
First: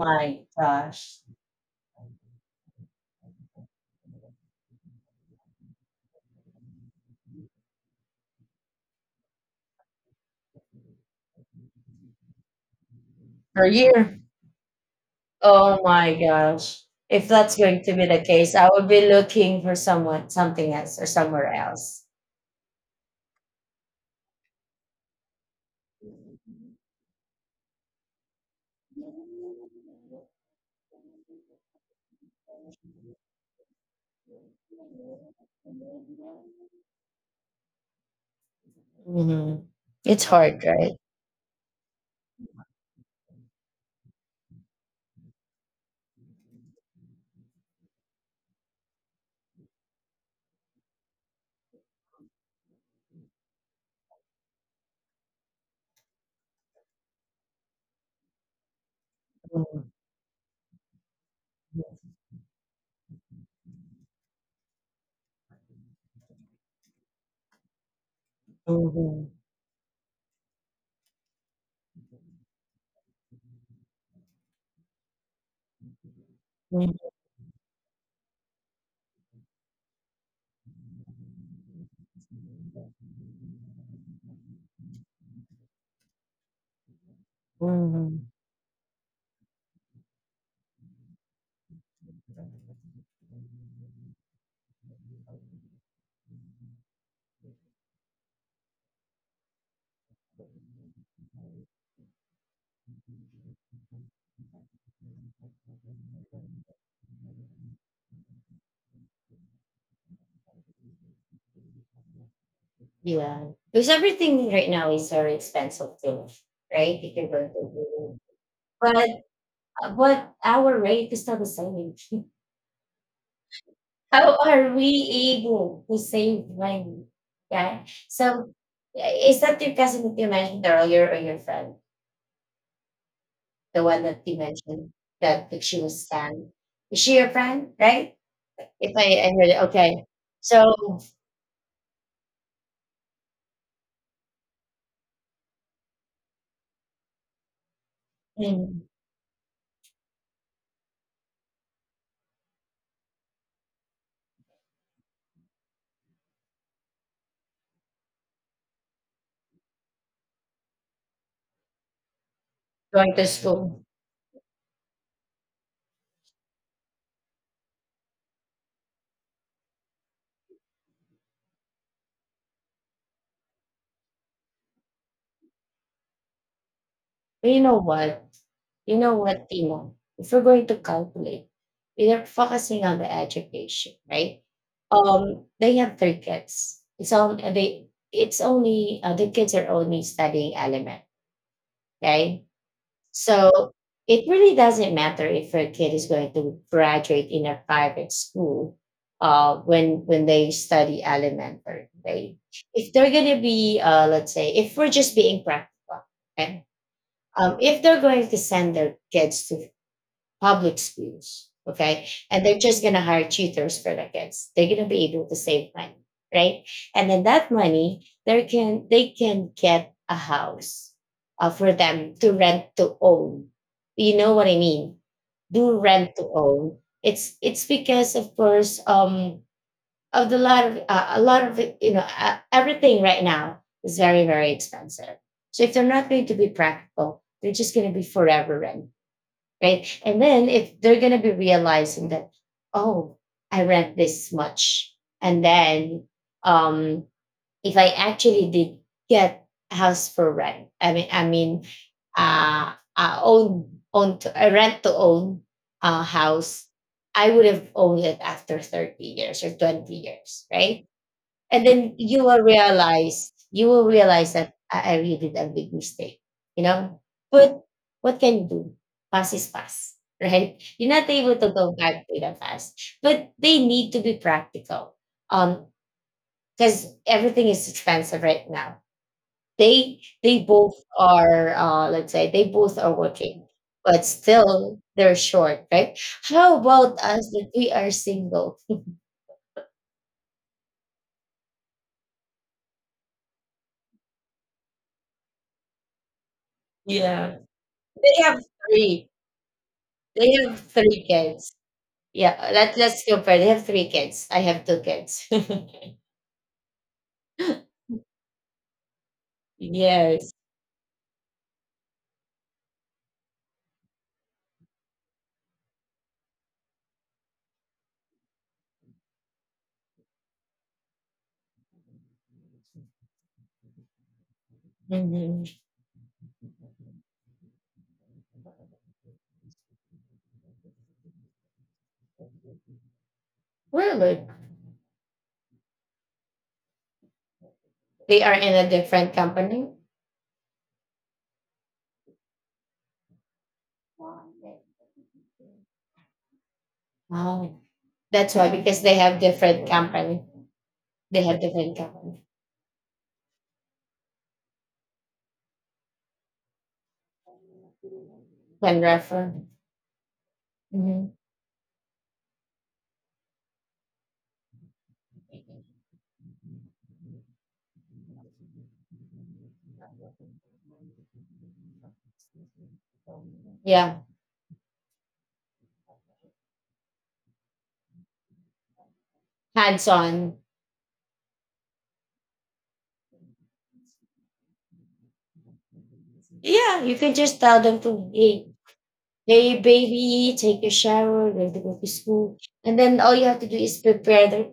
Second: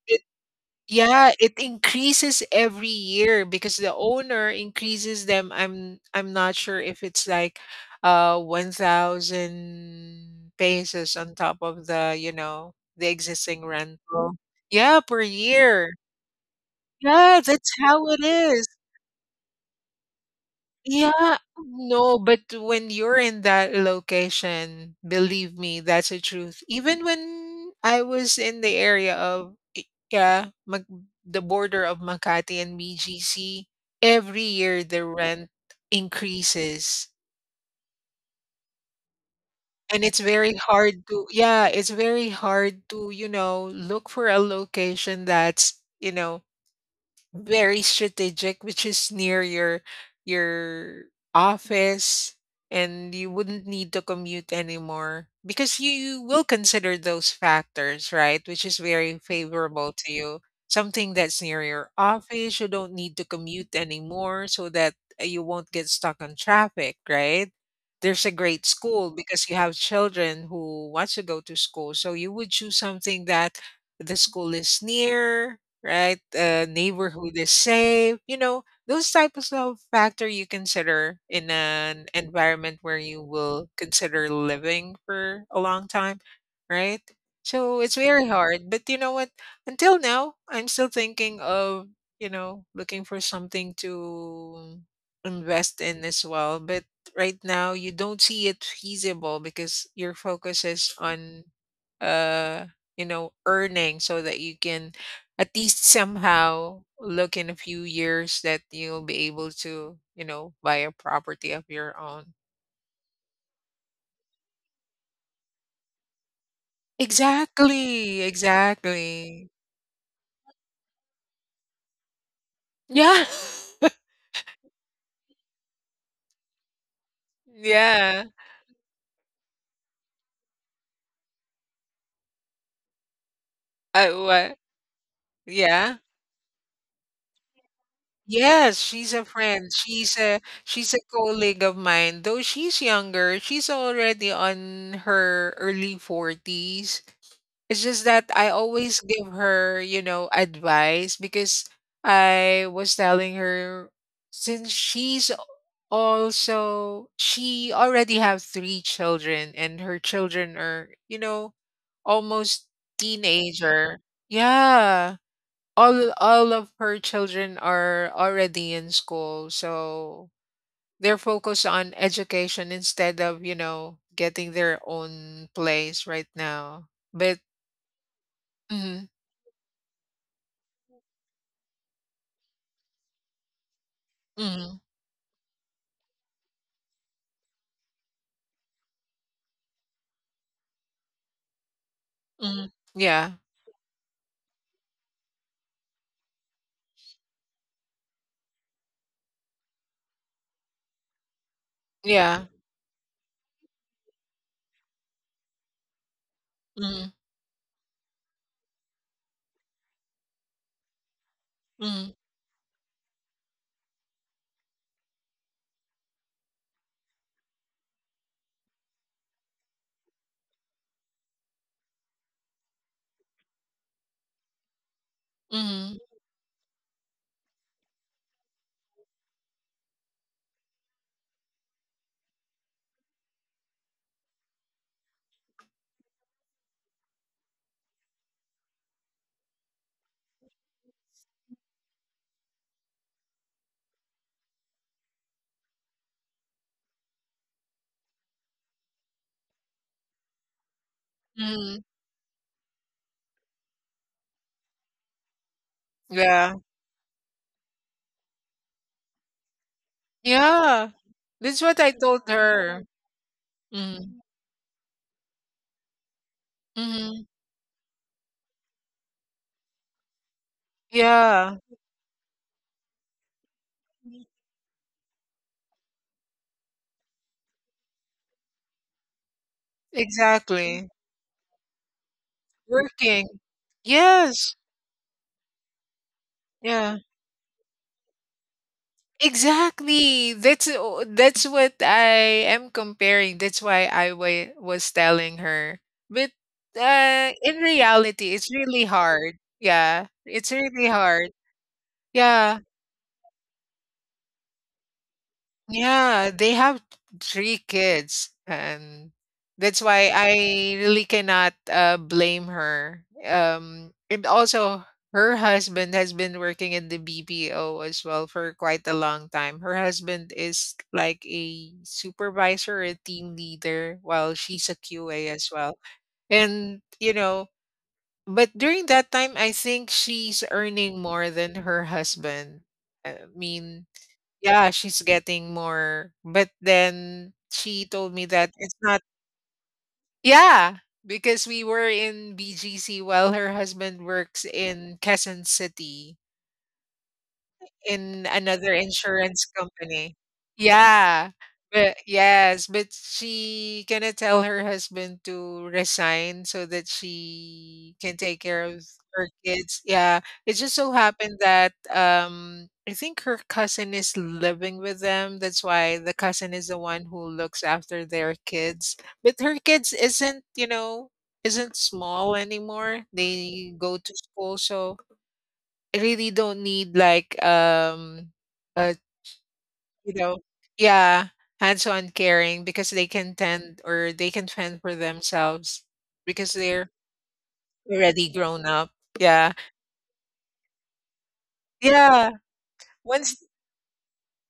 B: yeah, it increases every year because the owner increases them. I'm not sure if it's like 1,000 pesos on top of the existing
A: Per year.
B: rental. Yeah, per
A: Oh
B: year.
A: my gosh. If
B: Yeah,
A: that's
B: that's
A: going to be
B: how it
A: the case,
B: is.
A: I would be looking for someone, something else, or
B: Yeah,
A: somewhere else.
B: no, but when you're in that location, believe me, that's the truth. Even when I was in the area of yeah, Mag- the border of Makati and BGC, every year the rent increases.
A: Mhm.
B: And it's
A: It's
B: very
A: hard, right?
B: hard to, yeah, it's very hard to, look for a location that's, very strategic, which is near your office, and you wouldn't need to commute anymore because you will consider those factors, right? Which is very
A: Mhm.
B: favorable to you. Something that's near your office, you don't need to commute anymore, so that you won't get stuck on traffic, right? There's a great school because you have children who wants to go to school, so you would choose something that the school is near, right? Neighborhood is safe. You know, those types of factor you consider in an environment where you will consider living for a long time, right? So it's very hard. But you know what? Until now, I'm still thinking of, looking for something to invest in as well. But right now, you don't see it feasible because your focus is on, uh, earning so that you can at least somehow look in a few years that you'll be able to, buy a property of your own.
A: Yeah. Because everything right now is very expensive too, right? If you're going to do.
B: Exactly,
A: But
B: exactly.
A: but our rate is not the same. (laughs)
B: Yeah. (laughs)
A: How are we able to save money? Yeah.
B: Yeah.
A: So is that your cousin that you mentioned earlier or your friend? The one that you
B: What?
A: mentioned that she
B: Yeah.
A: was scammed. Is she your friend, right?
B: Yes,
A: If I,
B: she's a
A: I heard it,
B: friend.
A: okay.
B: She's a
A: So
B: she's a colleague of mine. Though she's younger, she's already on her early 40s. It's just that I
A: mm,
B: always give her, advice because I was telling her since she already have three children and her children are, almost
A: going to school.
B: teenager. Yeah. All of her children are already in school, so they're focused on education instead of, getting their own place right now. But
A: But you know what? You
B: mhm,
A: know what, Timo? If we are going to calculate, we're focusing on the education, right?
B: mhm.
A: They have three kids. It's on, they. It's only, the kids are only studying element, right?
B: Mhm. Yeah.
A: So it really doesn't matter if your kid is going to graduate in a private school. When they study elementary, they,
B: Yeah.
A: if they're gonna be let's say if we're just being practical, okay?
B: Mhm.
A: If they're going to send their kids to public schools, okay,
B: Mhm.
A: and they're just going to hire tutors for their kids, they're going to be able to save money, right? And then that money, they can get a house, for them to rent to own. You know what I mean? Do
B: Mhm.
A: rent to own. It's because of course, of the lot of a lot of, you know, everything right now is very very expensive. So if they're not going to be practical, they're just going to be forever rent, right? And then if they're going to be realizing that, oh, I rent this much, and then, um, if I actually did get a house for rent, I mean,
B: Mhm.
A: a rent to own,
B: Yeah.
A: house, I would have owned it after 30 years or 20 years, right?
B: Yeah. That's
A: And
B: what I
A: then you
B: told
A: will
B: her.
A: realize you will
B: Mhm.
A: realize that I really did a big mistake, you know.
B: Mhm.
A: But what can you do? Past is past, (laughs) right? You're not able to
B: Yeah.
A: go back to the past, but they need to be practical. Um, because everything is expensive right now. They both
B: Exactly.
A: are, let's say they both are
B: Working.
A: working, but
B: Yes.
A: still they're short, right? How about
B: Yeah.
A: us that we are single?
B: Exactly. That's what I am comparing. That's why I was telling her. But
A: Yeah.
B: in
A: They
B: reality,
A: have
B: it's really
A: three.
B: hard. Yeah.
A: They
B: It's
A: have
B: really
A: three
B: hard.
A: kids. Yeah,
B: Yeah.
A: let's compare. They have three kids. I have two kids.
B: Yeah, they have three
A: (laughs)
B: kids, and that's why
A: Yes.
B: I really cannot blame her. And also, her husband has been working in the BPO as well for quite a long time. Her husband is like a supervisor, a team leader, while she's a QA
A: Mhm.
B: as well. And, you know, but during that time, I think she's earning more than her husband. I mean,
A: Really?
B: yeah, she's getting more, but then she told
A: They
B: me
A: are in
B: that
A: a
B: it's not.
A: different company.
B: Yeah, because we were in BGC while her husband works in Quezon City.
A: Oh,
B: In
A: that's why,
B: another
A: because they have
B: insurance
A: different
B: company.
A: company. They
B: Yeah.
A: had different
B: but
A: kind.
B: yes, but she gonna tell her husband to resign so that she can take care
A: Pen
B: of her
A: refer.
B: kids. Yeah, it just so
A: Hmm.
B: happened that, I think her cousin is living with them. That's why the cousin is the one who looks after their kids. But her kids isn't, you know, isn't small anymore. They
A: Yeah,
B: go to school, so really don't need like, uh,
A: hands
B: you
A: on.
B: know yeah, hands-on caring because they can tend or they can fend for themselves because
A: Yeah,
B: they're
A: you can just tell them to,
B: already
A: hey,
B: grown up. Yeah.
A: hey baby, take a shower, ready to go to
B: Yeah.
A: school, and then all you
B: Once
A: have to do is prepare their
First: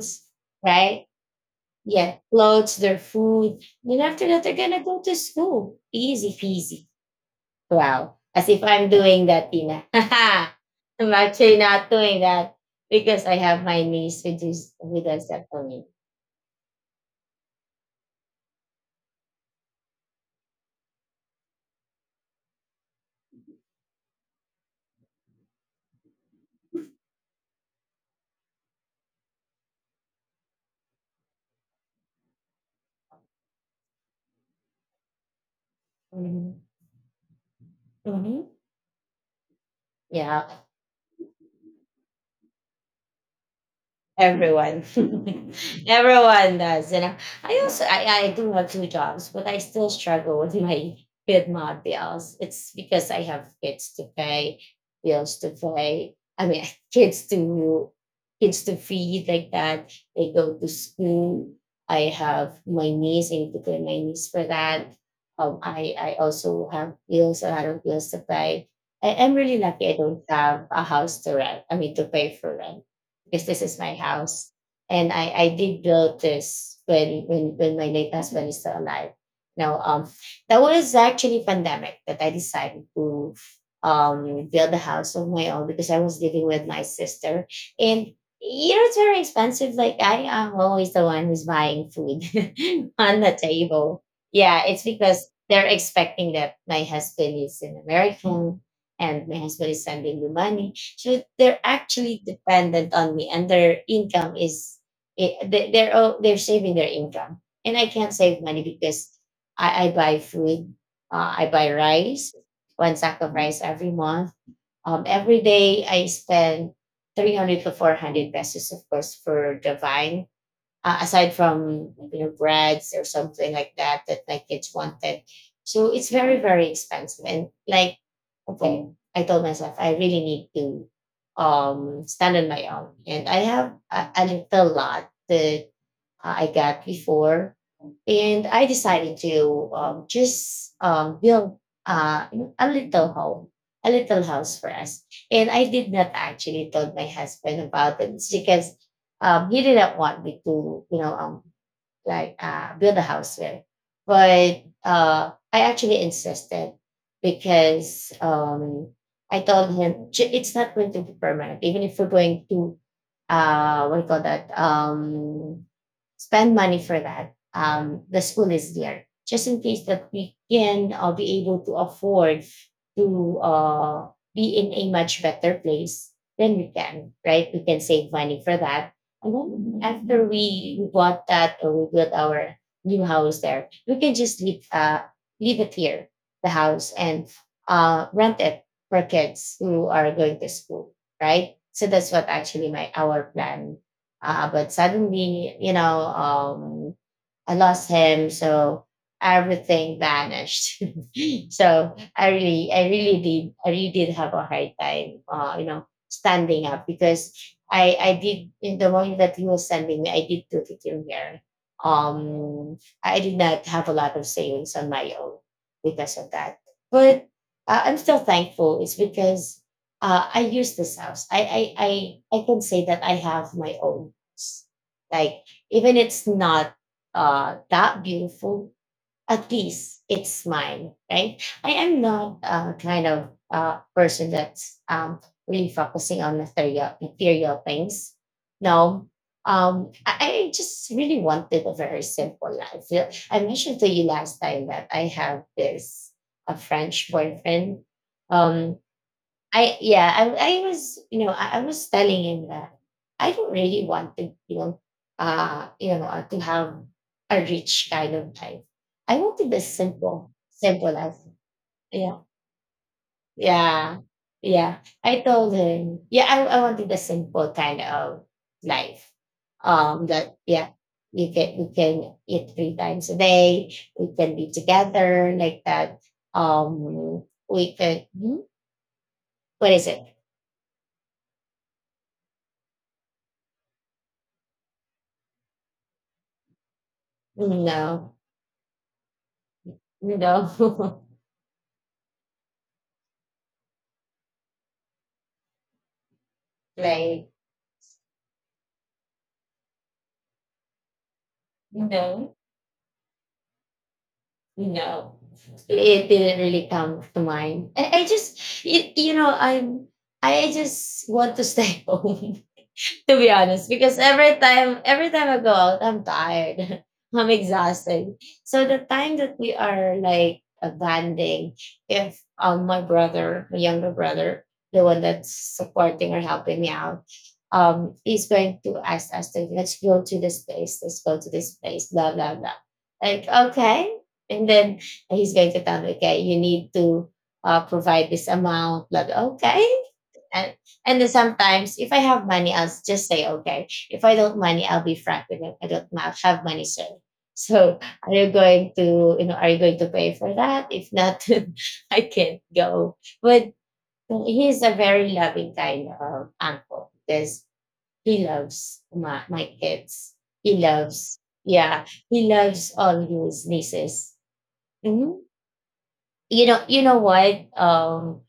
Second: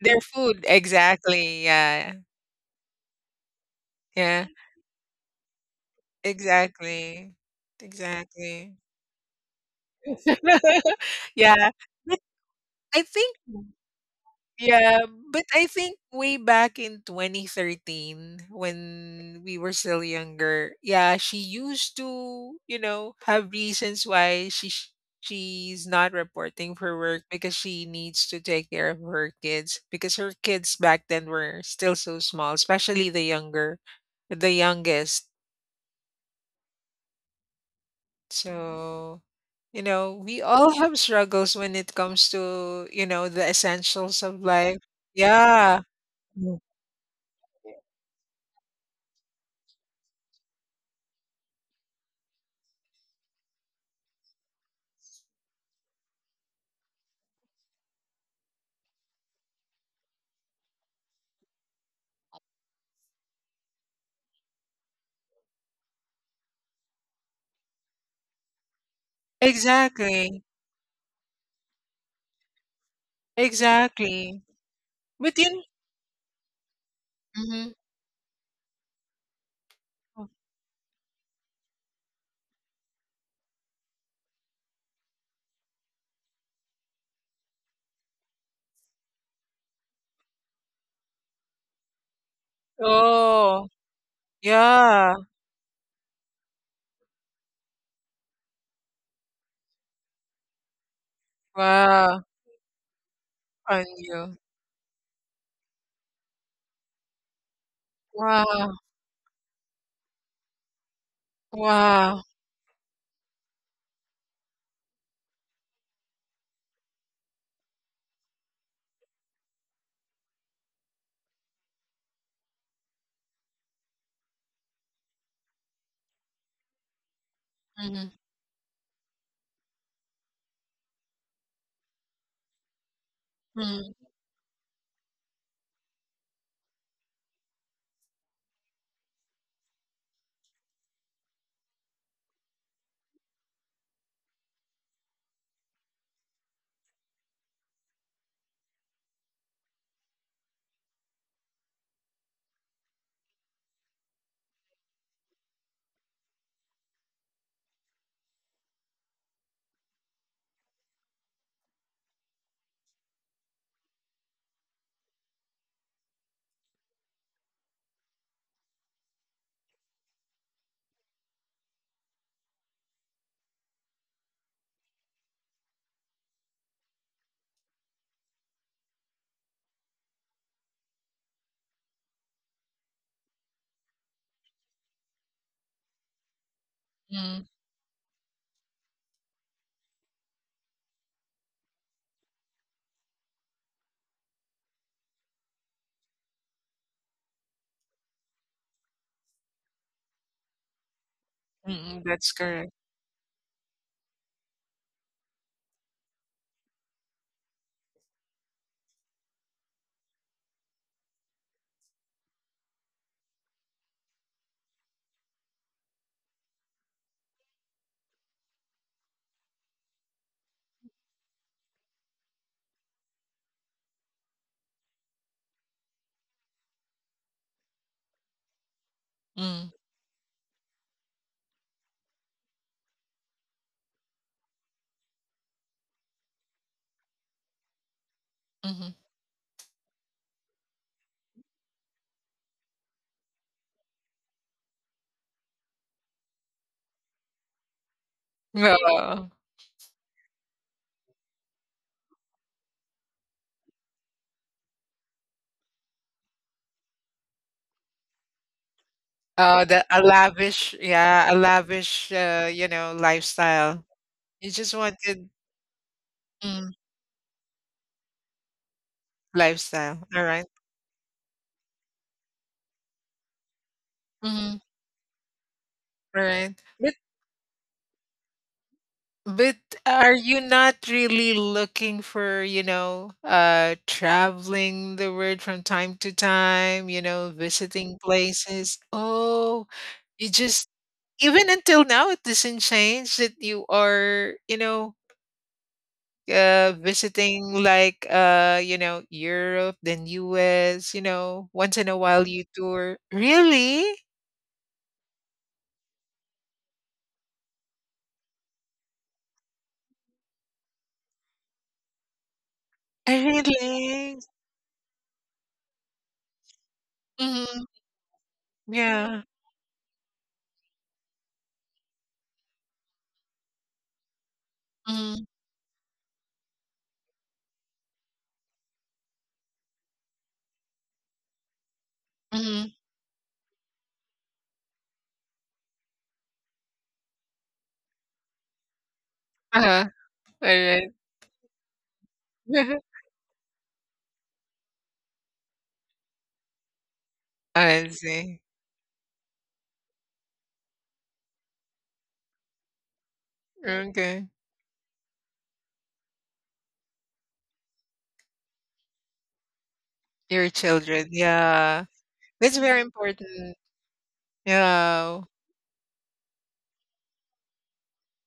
B: their food,
A: right?
B: exactly. Yeah.
A: Yeah, clothes, their food. Then after that,
B: Yeah.
A: they're gonna go to school. Easy peasy.
B: Exactly.
A: Wow, as if
B: Exactly.
A: I'm doing that, Tina. (laughs)
B: (laughs)
A: I'm actually
B: Yeah.
A: not
B: But
A: doing that
B: I
A: because
B: think
A: I have my niece with,
B: Yeah,
A: with us
B: but
A: at
B: I
A: home.
B: think way back in 2013 when we were still younger, yeah, she used to, have reasons why she's not reporting for work because she needs to take care of her kids because her kids back then were still so small, especially the younger, the youngest.
A: Mhm. Mhm.
B: So, we
A: Yeah.
B: all have struggles when it comes to, the essentials of life.
A: Everyone, (laughs)
B: Yeah.
A: everyone does. You know, I also I do have two jobs, but I still struggle with my bills. It's because I have kids to pay, bills to pay. I mean, (laughs) kids to kids to feed like that. They go to school. I have my niece. I need to pay my niece for that. I also have bills, a lot of bills to pay. I'm really lucky. I don't
B: Exactly,
A: have a house to rent. I mean, to pay for rent because this is my
B: exactly.
A: house. And I,
B: But
A: I
B: yun.
A: did build this when, when
B: Mhm.
A: when my late husband is still alive. Now, that was actually pandemic that I decided to, build a house of my own because I was living with my sister. And you know it's very expensive. Like, I am always the one who's buying food (laughs) on the
B: Oh,
A: table. Yeah, it's
B: yeah.
A: because they're expecting that my husband is an American and my husband is sending me money. So they're actually
B: Wow,
A: dependent on me, and their
B: on
A: income
B: you.
A: is, they're saving their income, and I can't save money
B: Wow,
A: because I buy food, I buy
B: wow.
A: rice, one sack of rice every month. Every day I spend 300 to 400 pesos, of course, for the vine. Aside from, you know, breads or something like that that my kids wanted, so it's very very expensive, and like,
B: Mhm.
A: okay, I told myself I really need to, stand on my own. And I have
B: Mm,
A: a little lot that, I got before. And I decided to, just, build, uh, a little home, a little house for us. And I did not actually told my husband about it because, he didn't want me to, you know, like, build a house with. But I actually insisted because I told him, "J- it's not going to be permanent. Even if we're going to, what do you call that, spend money for that, the school is there just in case that we can be able to afford to be in a much better place. Then we can, right? We can save money for that, and then after we bought that or we built our new house there, we can just leave it here, the house, and
B: mm,
A: rent it for kids who are going to school, right? So that's what actually my our plan. But suddenly, I lost him, so everything vanished. (laughs) So
B: mm,
A: I
B: that's
A: really,
B: correct.
A: I really did, I really did have a hard time, standing up because I did in the morning that he was sending me, I did do the team here. Um, I did not have a lot of savings on my own because of that, but I'm still thankful. It's because I use this house. I can say that I have my own house. Like, even it's not that beautiful, at
B: Mm.
A: least it's mine, right? I am not kind of person that's really focusing on material things.
B: Mhm.
A: No, I just really wanted a very simple life. Yeah, I mentioned to you last time that I have this, a French boyfriend. Um,
B: Wow.
A: I, yeah, I was, you know, I was telling him that I don't really want to, you know, to have a rich kind of life. I wanted the
B: Oh, the a
A: simple
B: lavish,
A: simple life.
B: yeah, a lavish,
A: Yeah,
B: lifestyle.
A: yeah,
B: You just
A: yeah. I
B: wanted,
A: told him, yeah, I
B: mm,
A: wanted the simple kind of life.
B: lifestyle. All
A: That
B: right.
A: yeah you can, we can eat three times a day. We can be
B: Mhm.
A: together like that.
B: All right. But
A: We can, hmm?
B: But
A: What is
B: are
A: it?
B: you not really looking for, traveling the world from time to time, visiting
A: No.
B: places? Oh, you just
A: No. (laughs)
B: even until now it doesn't change that you are,
A: Like,
B: visiting like Europe, then US, once in a while
A: no,
B: you tour. Really?
A: no. It didn't really come to mind. I just, you know, I just want to stay (laughs) home. (laughs)
B: I
A: To be honest, because
B: really?
A: every time I go out, I'm tired. (laughs) I'm
B: Mm-hmm.
A: exhausted. So the time
B: Yeah.
A: that we are like bonding, if my brother, my younger brother, the one
B: Mm-hmm.
A: that's supporting or helping me out, is going to ask us to, let's go to this place, let's go to this place, blah blah blah. Like, okay, and then he's going to tell me, okay, you need to provide this amount, blah blah. Okay,
B: uh All
A: and
B: right.
A: and then sometimes if I have money, I'll
B: (laughs)
A: just say okay. If I don't money, I'll be frank with them. I don't ma- have money, sir. (laughs) So
B: I
A: are you
B: see.
A: going to, you know, are you going to pay for that? If not, (laughs) I can't go. But
B: Okay.
A: he's a very loving kind of uncle because he loves my kids.
B: Your
A: He
B: children,
A: loves, yeah,
B: yeah.
A: he
B: That's
A: loves
B: very
A: all his
B: important.
A: nieces. Mhm.
B: Yeah.
A: You know, you know what um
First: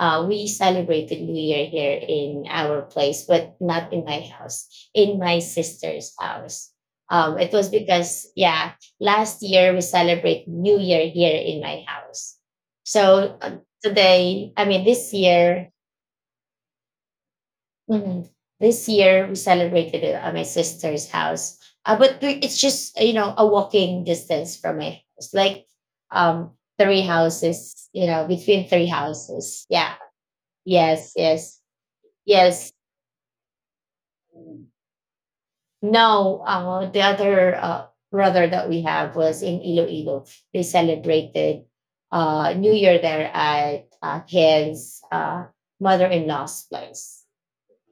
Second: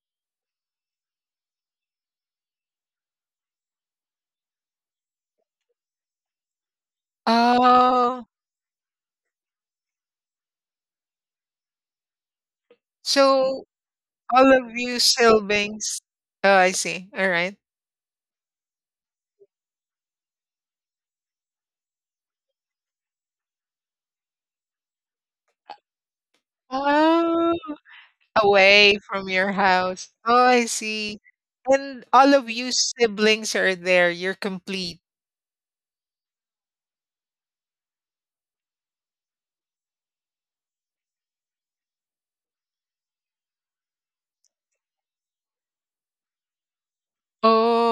A: uh, we celebrated New Year here in our place but not in my house, in my sister's house. It was
B: Oh,
A: because, yeah, last year we celebrate New Year here in my house, so
B: so all
A: today I
B: of
A: mean
B: you
A: this year—
B: siblings. Oh, I see. All right.
A: Mhm. This year we celebrated it at my sister's house. But we- it's just, you know, a walking distance from my house, like three
B: Oh,
A: houses, you know, between three
B: away from your
A: houses. Yeah.
B: house. Oh, I
A: Yes.
B: see.
A: Yes.
B: And all of you
A: Yes.
B: siblings are there. You're complete.
A: No. The other brother that we have was in Iloilo. They celebrated New Year there at his mother-in-law's place.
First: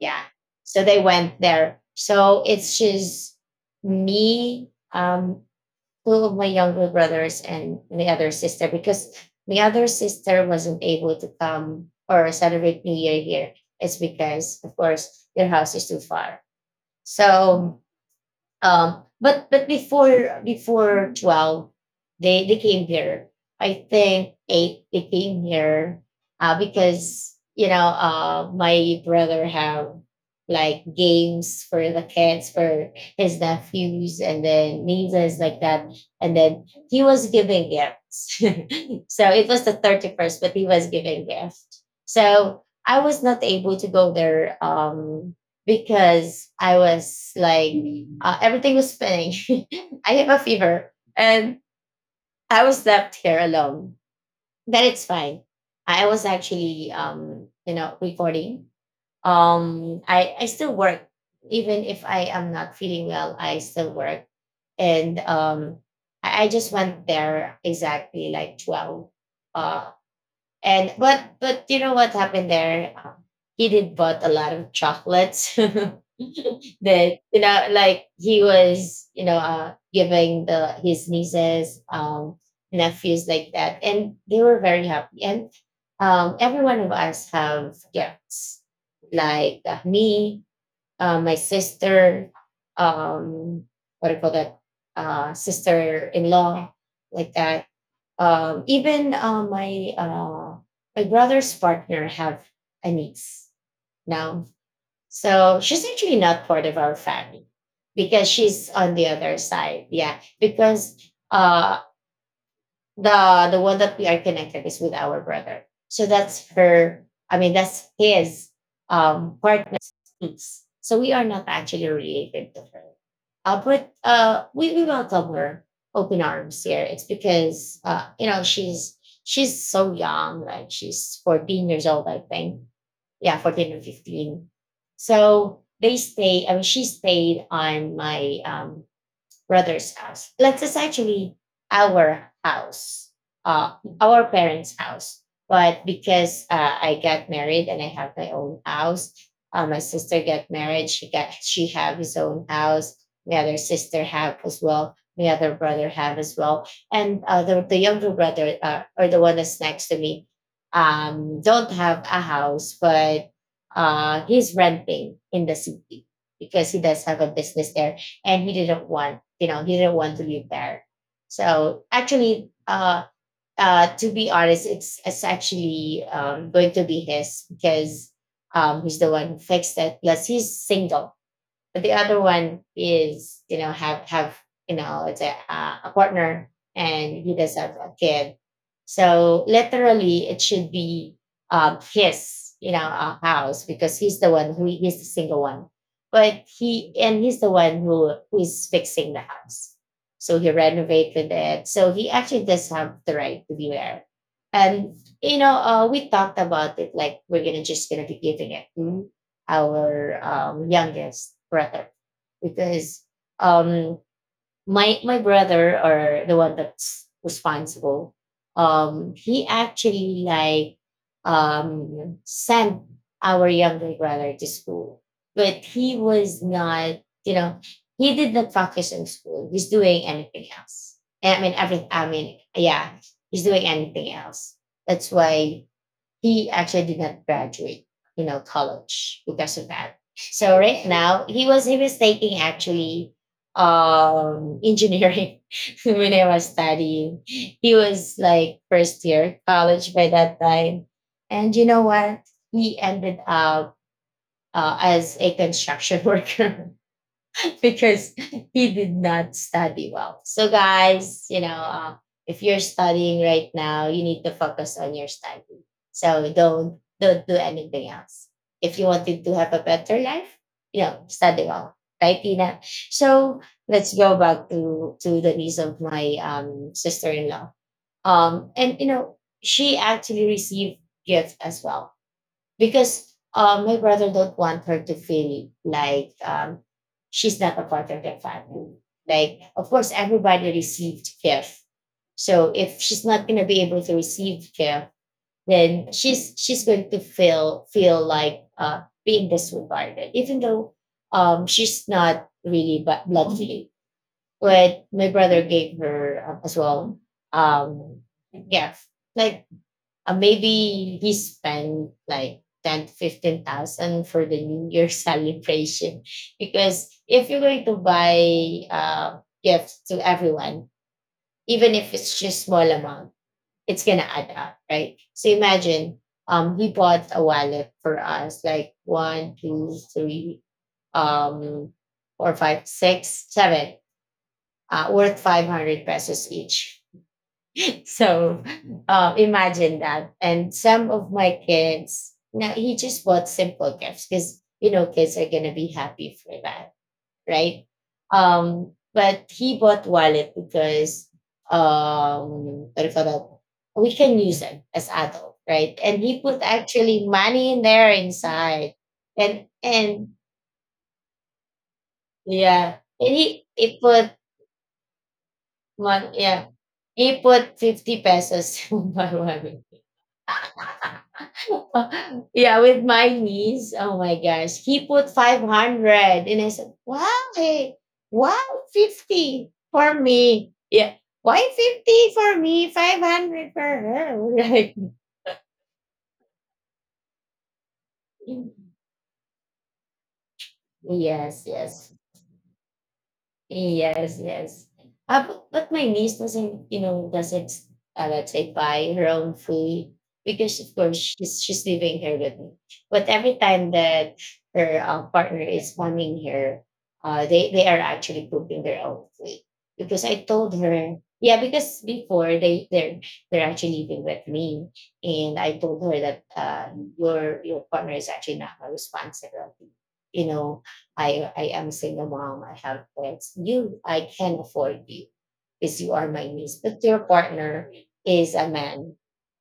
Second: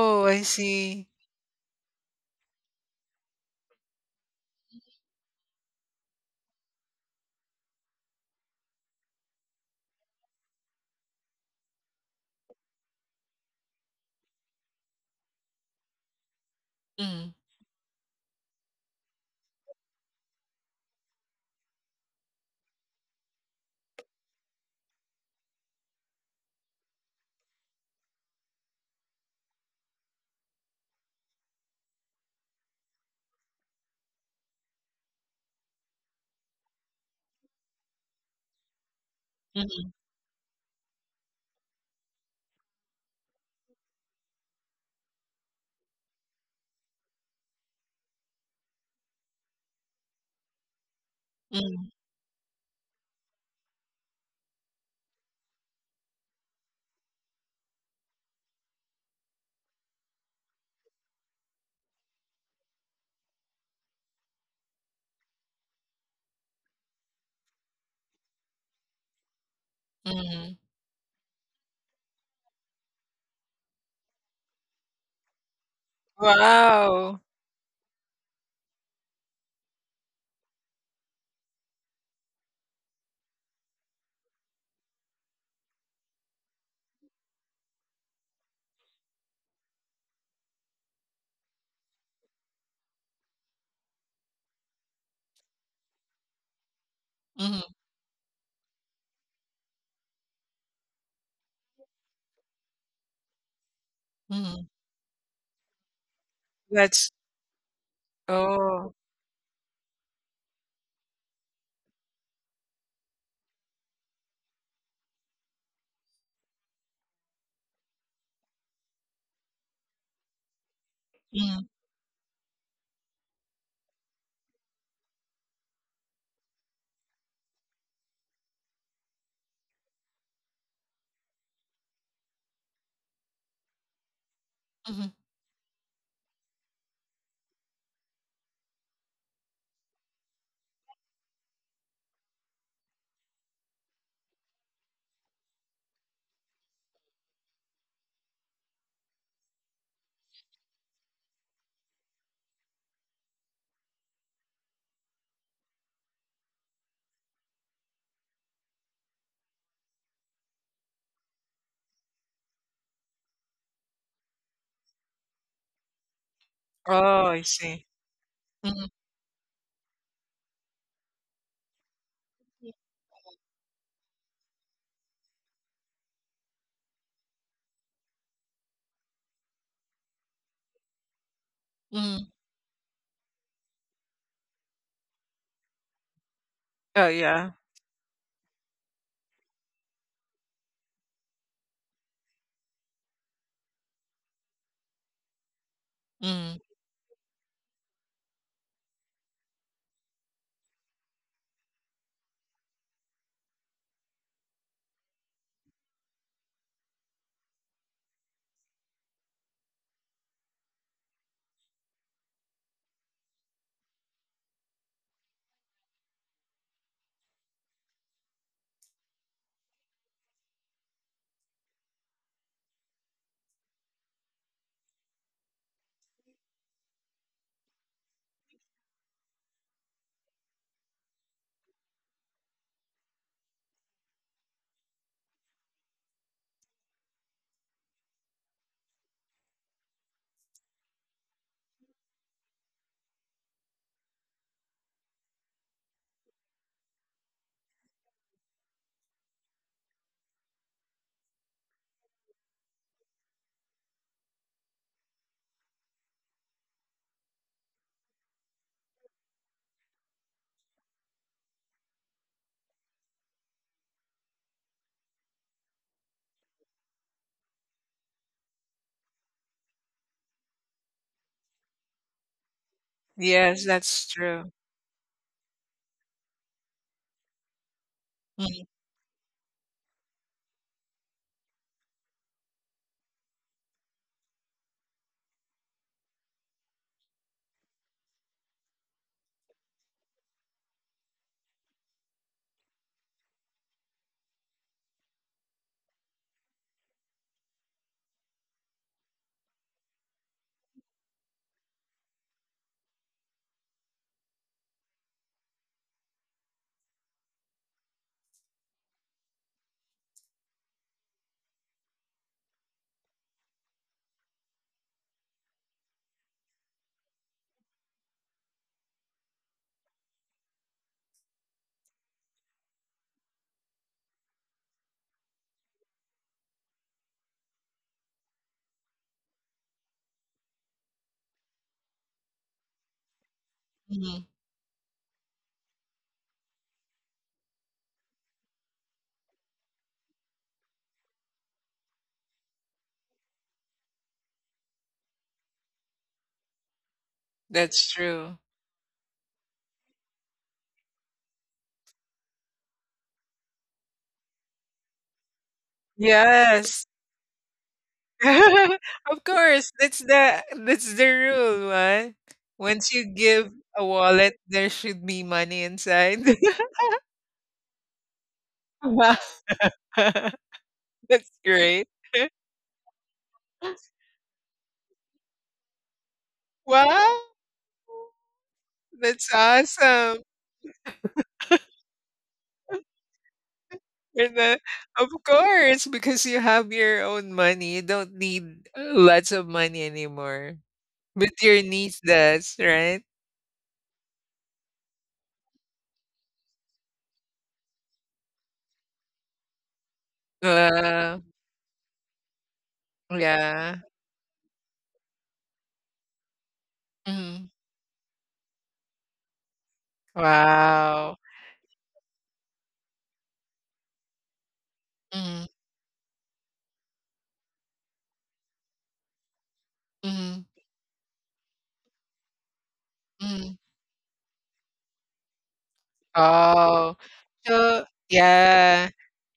A: Yeah.
B: I
A: So they
B: see.
A: went there. So it's just me, two of my younger brothers, and my other sister because my other sister wasn't able to come or celebrate New Year here. It's because, of course, their house is too far.
B: Mm,
A: So but before twelve, they came here. I think eight they came here because, you know, my brother have like games for the kids, for his nephews and then nieces like that, and then he was giving gifts. (laughs) So it was the
B: mhm,
A: 31st, but he was giving gift, so I was not able to go there because I was like, everything was spinning. (laughs) I have a fever, and
B: mhm,
A: I was left here alone. Then it's fine. I was actually, you know, recording. I still work, even if I am not feeling well. I still work, and I just went there exactly like twelve. Uh,
B: mhm.
A: and but you know what happened there? He did bought a lot of chocolates. (laughs) That,
B: Wow.
A: you know, like he was, you know, giving the his nieces, nephews like that, and they were very happy. And every one of us have gifts, like me, my sister, um, what do you call that, sister in law, like
B: Mhm,
A: that. Even my my brother's partner have a niece now,
B: mhm.
A: so she's actually not part of our
B: That's.
A: family because she's
B: Oh.
A: on the other side. Yeah, because uh, the one that we are connected is with our brother. So that's her. I mean, that's his partner's piece. So we are not
B: Mhm,
A: actually related to her. But we welcome her open arms here. It's because, you know, she's so young, like she's 14 years old, I think. Yeah, 14 or 15.
B: mhm.
A: So they stay, I mean, she stayed on my brother's house. That's essentially our house, our parents' house. But because I got married and I have my own house, my sister got married. She got, she have his own house. My other sister have as well. My other brother have as well. And the younger brother or the one that's next to me, don't have a house, but he's renting in the city because he does have
B: Oh,
A: a
B: I
A: business
B: see.
A: there, and he didn't
B: Mhm.
A: want, you know, he didn't want to live there. So actually, to be honest, it's actually going to be his because he's the one who fixed it, plus he's single. But the other
B: Mm.
A: one is, you know, have you know, it's a partner,
B: Oh,
A: and he does
B: yeah.
A: have a kid. So literally, it should be his, you know, house because he's the one who, he's the single one. But
B: Mm.
A: he, and he's the one who, is fixing the house. So he renovated it. So he actually does have the right to be there. And you know, we talked about it, like we're gonna just gonna be giving it. Hmm? Our youngest brother because um, my brother or the one that's responsible, he actually like, sent our younger brother to school, but he was not, you know, he did not focus on school. He's doing anything else. I mean everything, I mean, yeah, he's doing anything else. That's why he actually did not graduate, you know, college because of that. So right now, he was taking actually engineering (laughs) when I was studying. He was like first year college by that time. And you know what? He ended up as a construction (laughs) worker because he did not study well. So, guys, you know, if you're studying right now, you need to focus on your study. So don't do anything else. If you wanted to have a better life, you know, study well, right, Tina? So
B: Yes,
A: let's
B: that's
A: go back
B: true.
A: to the niece of my sister-in-law.
B: Mm,
A: And you know, she actually received gift as well because my brother don't want her to feel like, she's not a part of their family. Like, of course, everybody received care. So if she's not gonna be able to receive care, then she's going to feel like being disregarded, even though, she's not really bu- blood related. But my brother gave her as well. Um, yeah, like maybe he spent like 10, 15,000 for the New Year (laughs) celebration. Because if you're going to buy gifts to everyone, even if it's just small amount, it's going to add up, right? So imagine, he bought a wallet for us, like one, two, three, um, four, five, six, seven,
B: mhm.
A: worth 500 pesos each. So imagine that. And some of my kids, now he just bought simple gifts because you know kids are gonna be happy for that, right?
B: That's true.
A: But he bought wallet because, what do you call that? We can use them as adult, right? And he put
B: Yes.
A: actually money in there inside,
B: (laughs) Of course, that's
A: and
B: the that's the rule, right?
A: yeah,
B: Once
A: and
B: you
A: he
B: give
A: he
B: a
A: put
B: wallet, there should be money
A: one,
B: inside. (laughs)
A: yeah, he put 50 pesos (laughs) in my
B: Wow.
A: wallet.
B: (laughs) That's
A: (laughs)
B: great.
A: Uh, yeah, with my niece. Oh
B: (laughs)
A: my gosh. He put 500 and I said, wow,
B: Wow,
A: hey, wow,
B: that's
A: 50 for
B: awesome.
A: me. Yeah. Why 50 for me? 500 for her.
B: And the
A: (laughs)
B: of course, because you have your own money, you don't
A: Like,
B: need lots of money anymore. With
A: yes,
B: your
A: yes.
B: niece does, right?
A: Yes, yes. But my niece doesn't, you know, doesn't, let's say, buy her own food because, of course,
B: Wow.
A: she's living here with me. But every time
B: Yeah.
A: that her partner is coming here, they
B: Mhm.
A: they are actually cooking their own food because I told her,
B: Wow.
A: yeah, because before they're actually living with me, and
B: Mhm,
A: I told her that your partner is actually not my responsibility, you
B: mhm,
A: know. I am single mom. I have kids.
B: mhm.
A: You, I can afford you because you are my niece. But your
B: Oh,
A: partner
B: so
A: is a
B: yeah.
A: man,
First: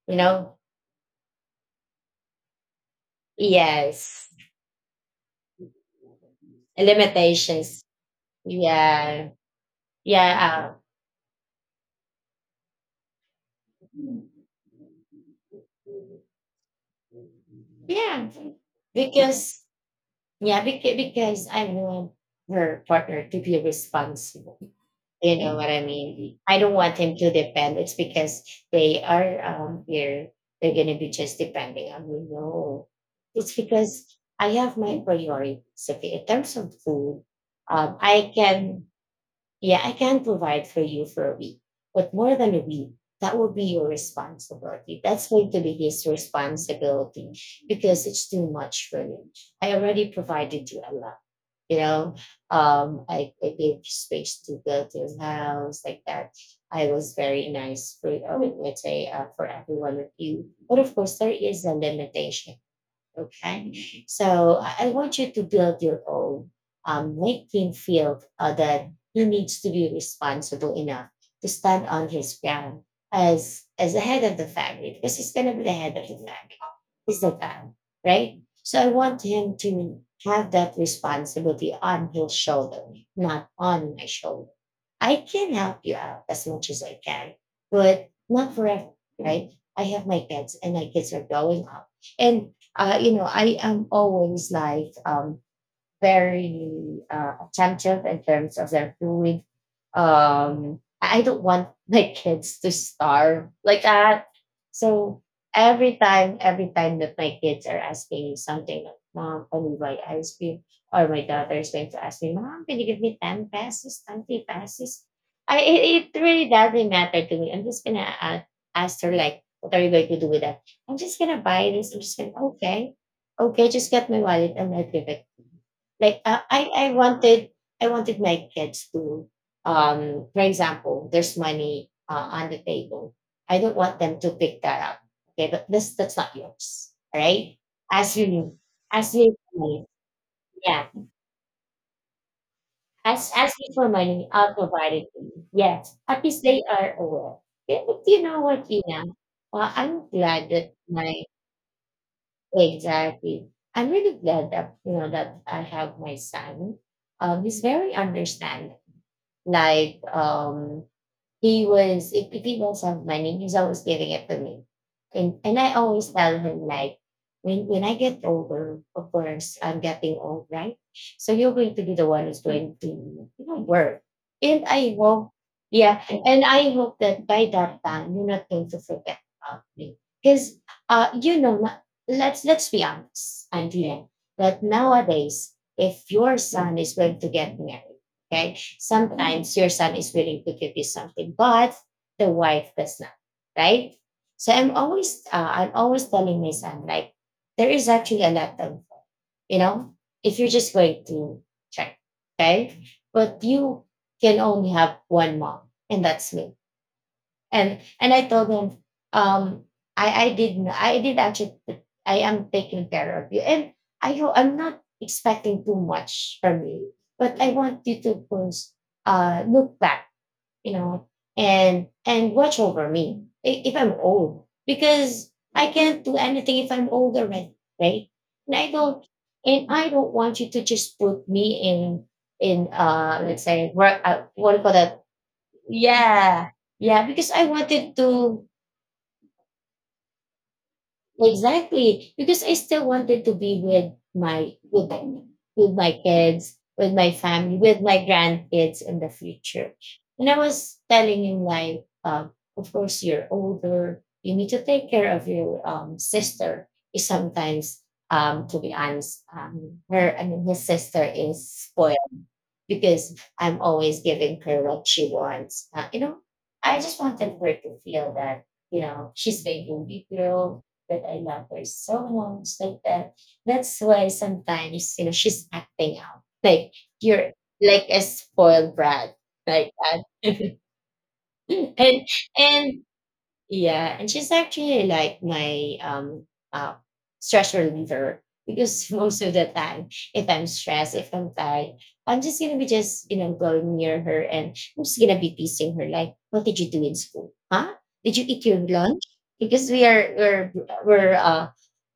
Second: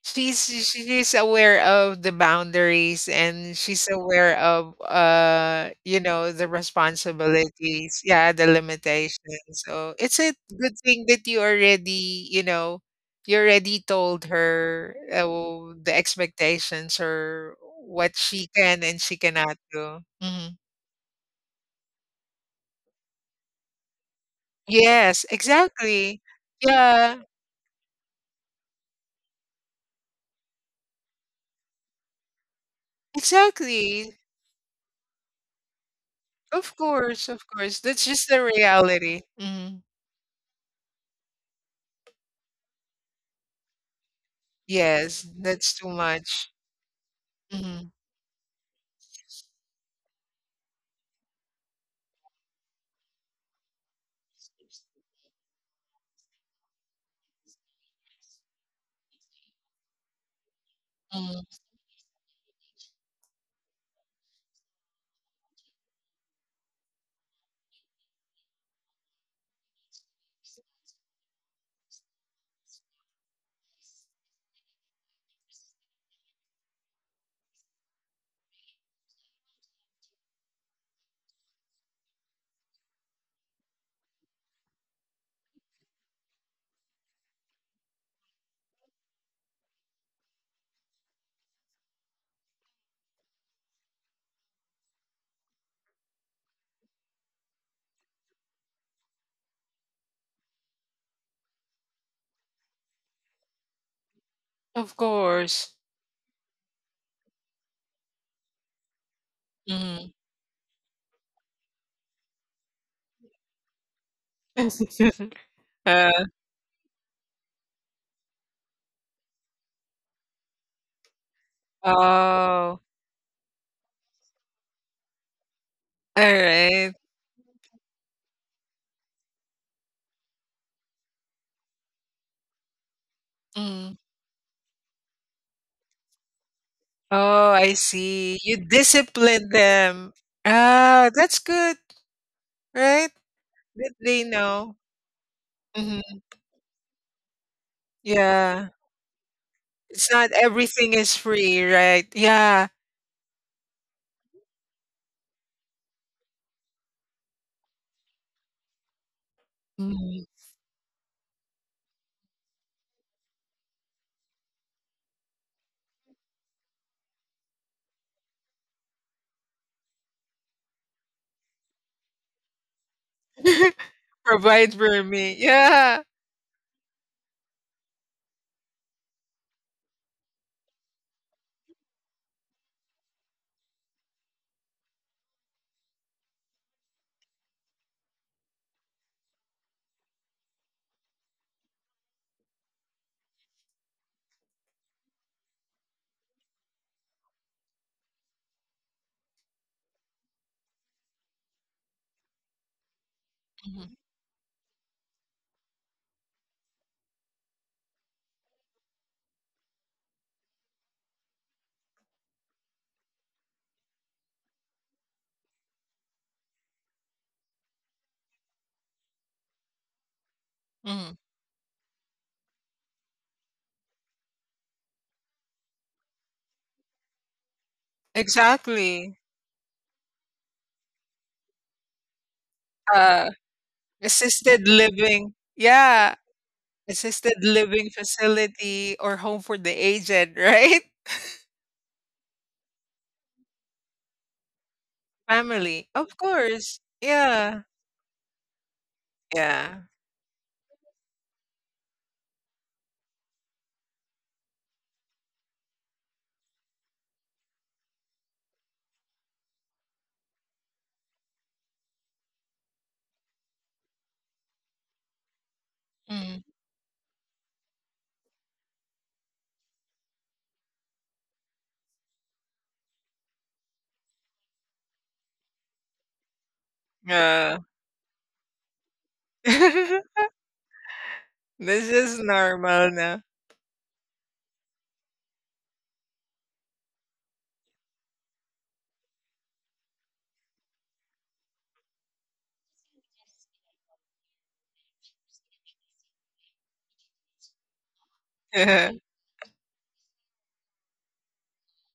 A: you
B: She's
A: know?
B: she's aware of the boundaries, and she's
A: Yes.
B: aware of the
A: Limitations.
B: responsibilities, yeah, the limitations.
A: Yeah.
B: So it's a
A: Yeah.
B: good thing that you already
A: Uh,
B: told her the expectations or what
A: yeah.
B: she can and she cannot
A: Because,
B: do. Hmm.
A: because I want her partner to be responsible.
B: Yes,
A: You know what I
B: exactly.
A: mean? I don't want him
B: Yeah,
A: to depend. It's because they are here. They're gonna be just depending on me. No, it's because
B: exactly.
A: I have my priorities. Okay, in terms of
B: Of
A: food,
B: course, of course. That's just
A: I
B: the
A: can
B: reality.
A: yeah,
B: Mhm.
A: I can provide for you for a week, but more than a week, that will be your responsibility.
B: Yes,
A: That's going to
B: that's
A: be
B: too
A: his
B: much.
A: responsibility
B: Mhm,
A: because it's too much for me. I already provided you a lot, you know, I gave space to build his house like that. I was very nice for, I mean, let's say, for every one of you. But of course, there
B: mhm.
A: is a limitation. Okay. So I want you to build your own. Make him feel that he needs to be responsible enough to stand on his ground as the head of the family because he's gonna be the head of the family. He's the guy, right? So I want him to have that responsibility on his shoulder, not on my shoulder. I can help you out as much as I can, but not forever, right? I have my kids, and my kids are growing up, and you know, I am always like very attentive in terms of their food. I don't want my kids to starve like that.
B: Of
A: So
B: course.
A: every time that my kids are asking me something like, Mom, can we buy
B: Mhm.
A: ice cream? Or my daughter is going to ask me, Mom, can you give me 10 pesos, 20 pesos?
B: (laughs)
A: I, it, it
B: Uh,
A: really doesn't matter to me. I'm just going to ask her, like, what are you going to do with that? I'm just going to buy this. I'm just going to,
B: oh,
A: okay, okay, just get my wallet and I'll give it like
B: alright.
A: I wanted my kids to for example, there's money on the table. I don't
B: Mm.
A: want them to pick that up. Okay, but this that's not yours. All
B: Oh,
A: right?
B: I
A: Ask
B: see.
A: you
B: You
A: ask me
B: discipline
A: for money.
B: them.
A: Yeah.
B: Ah, that's good, right?
A: Ask me for
B: That they
A: money, I'll
B: know.
A: provide it to you. Yes.
B: Mhm.
A: At least they are aware. Yeah, but you know what,
B: Yeah.
A: Ina? Well, I'm
B: It's not
A: glad that
B: everything is
A: my
B: free, right? Yeah.
A: exactly. I'm really glad that you know that I have my son. He's very understanding. Like
B: Mhm.
A: he was if he doesn't have money, he's always giving it to me. And I always tell him like when I get older, of course I'm getting old, right? So you're going to be the one who's going to, you know,
B: (laughs)
A: work. And
B: Provide
A: I
B: for
A: hope
B: me. Yeah.
A: yeah, and I hope that by that time you're not going to forget about me. Because you know let's be honest, Andrea, that nowadays if your son is going to get married. Okay. Sometimes your son is willing to give you something, but the wife does not, right? So I'm always telling my son, like, there is actually a lot of, you know, if you're just going to check, okay? But you
B: Mhm,
A: can only have one mom, and that's me, and I told him, um, I did n- I did actually t- I am taking care of you, and I'm not expecting too much from you, but I want you to first look back, you know,
B: mhm.
A: and watch over me if I'm old because I can't do anything if I'm old already, right? And I don't
B: Exactly.
A: and I don't want you to just put me in
B: Uh,
A: let's say work what do you
B: Assisted
A: call that.
B: living. Yeah.
A: yeah, yeah, because
B: Assisted
A: I
B: living
A: wanted to
B: facility or home for the aged, right? (laughs)
A: exactly because I still wanted to be with my, with
B: Family,
A: my
B: of
A: kids,
B: course.
A: with my family,
B: Yeah,
A: with my grandkids in the future.
B: yeah.
A: And I was telling him like, of course you're older, you need to take care of your sister. Is sometimes to be honest, her I mean his sister is spoiled because I'm always giving her what she wants. You know,
B: Mm.
A: I just wanted her to feel that, you know, she's my baby girl, that I love her so much, like that. That's why sometimes, you know, she's acting out. Like you're
B: Yeah.
A: like a spoiled brat, like
B: (laughs)
A: that. (laughs)
B: This
A: and
B: is
A: and
B: normal now.
A: yeah, and she's actually like my uh stress reliever because (laughs) most of the time, if I'm stressed, if I'm tired, I'm just gonna be just, you know, going near her and I'm just gonna be teasing her like, "What did you do in school? Huh? Did you eat your lunch?"
B: (laughs)
A: Because we are we're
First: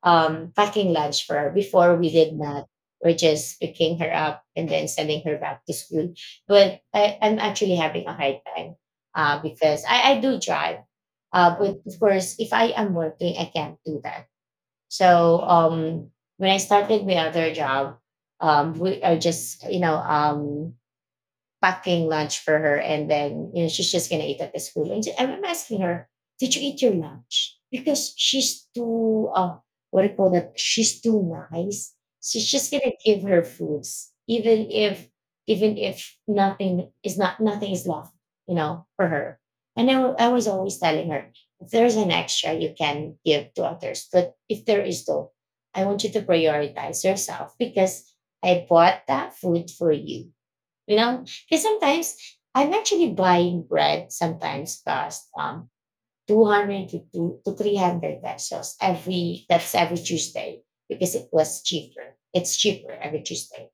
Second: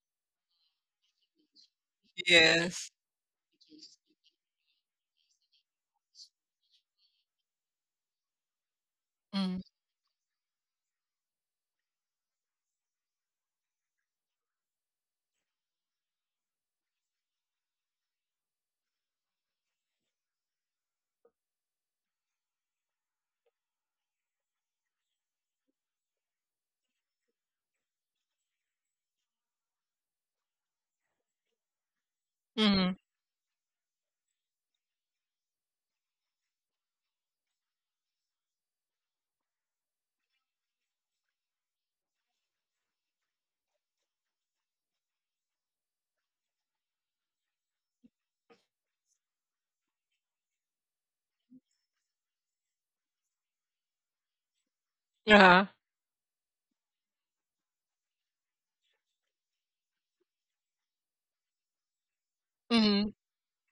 A: packing lunch for her before we did not.
B: Yes.
A: We're just picking her up and then sending her back to school. But I'm actually having a hard time
B: Mm.
A: I do drive, but of course, if I am working, I can't do that. So when I started my other job, we are just, you know, packing lunch for her and then, you know, she's just gonna eat at the school and I'm asking her, did you eat your lunch, because she's too what do you call that she's too nice. She's just gonna
B: Mhm.
A: give her foods even if nothing is not nothing is left, you know, for her. And I was always telling her if there's an extra you can give to others, but if there is though, I want you to prioritize yourself because I bought that food for you, you know, because sometimes I'm actually buying bread sometimes cost
B: Uh-huh.
A: 200 to, 300 pesos every, that's every Tuesday because it was cheaper. It's cheaper
B: Mhm.
A: every Tuesday.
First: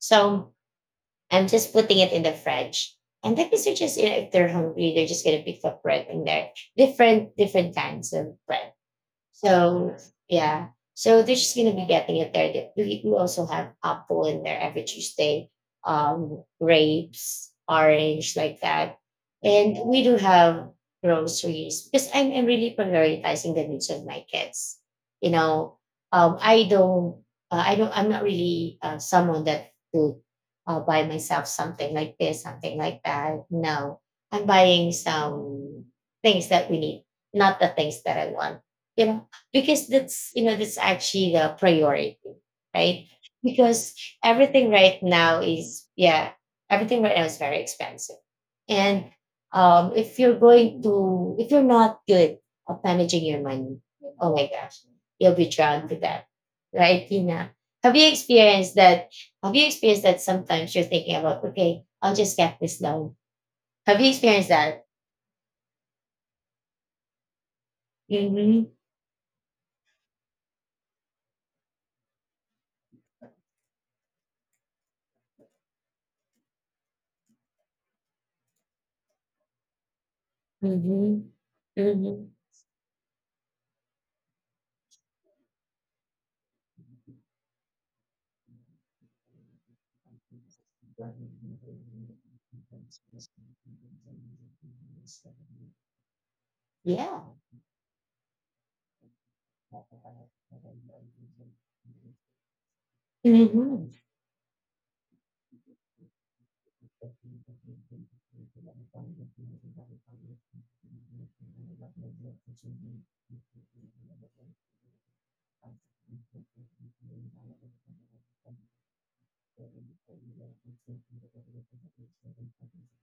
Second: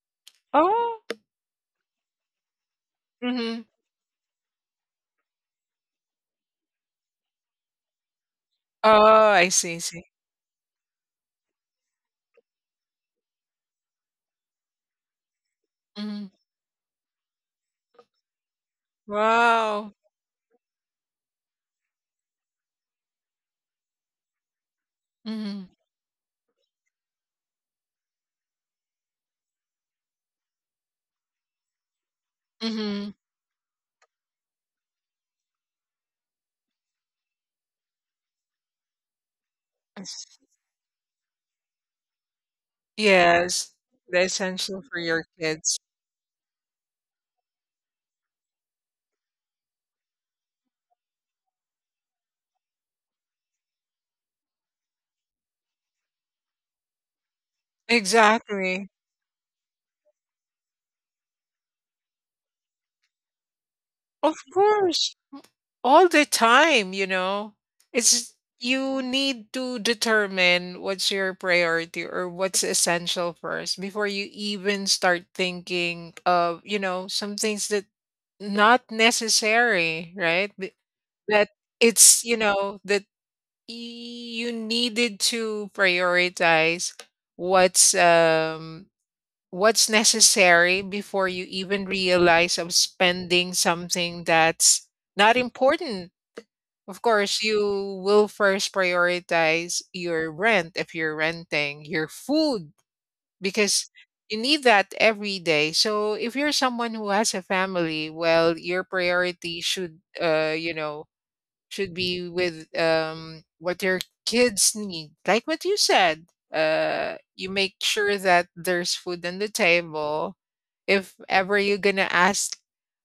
A: So
B: Oh.
A: I'm just putting it in the fridge. And the
B: Mhm.
A: kids are just, you know, if they're hungry, they're just going to pick up bread in there. Different kinds of bread,
B: Oh, I see,
A: so
B: see.
A: yeah, so they're just gonna be getting it there. We also have apple in there every Tuesday,
B: Mhm.
A: grapes, orange, like that, and
B: Wow.
A: we do have groceries because I'm really prioritizing the needs of my kids. You
B: Mhm.
A: know, um, I don't, I don't, I'm not really, someone that would buy myself something like this, something like
B: Mhm.
A: that. No, I'm buying some things that we need, not the things that I want, you know, because that's, you know, that's actually the priority, right?
B: Yes.
A: Because
B: The
A: everything
B: essential for
A: right
B: your
A: now
B: kids.
A: is yeah, everything right now is very expensive. And um, if you're going to if you're not good at managing your money, oh my gosh, you'll be drowned to death, right, Tina? Have you experienced
B: Exactly.
A: that? Have you experienced that sometimes you're thinking about, okay, I'll just get this loan? Have you
B: Of
A: experienced that?
B: course, all the time, you know. It's
A: Mm-hmm.
B: You need to determine what's your priority or what's essential first before you even start thinking of, some things that not necessary, right?
A: Mm-hmm.
B: That it's,
A: Mm-hmm.
B: you know, that you needed to prioritize what's um what's necessary before you even realize of spending something that's not important. Of
A: Yeah.
B: course, you will first prioritize your rent if you're renting, your food,
A: Mm-hmm.
B: because you need that every day. So if you're someone who has a family, well, your priority should, should be with what their kids need. Like what you said, you make sure that there's food on the table. If ever you're gonna ask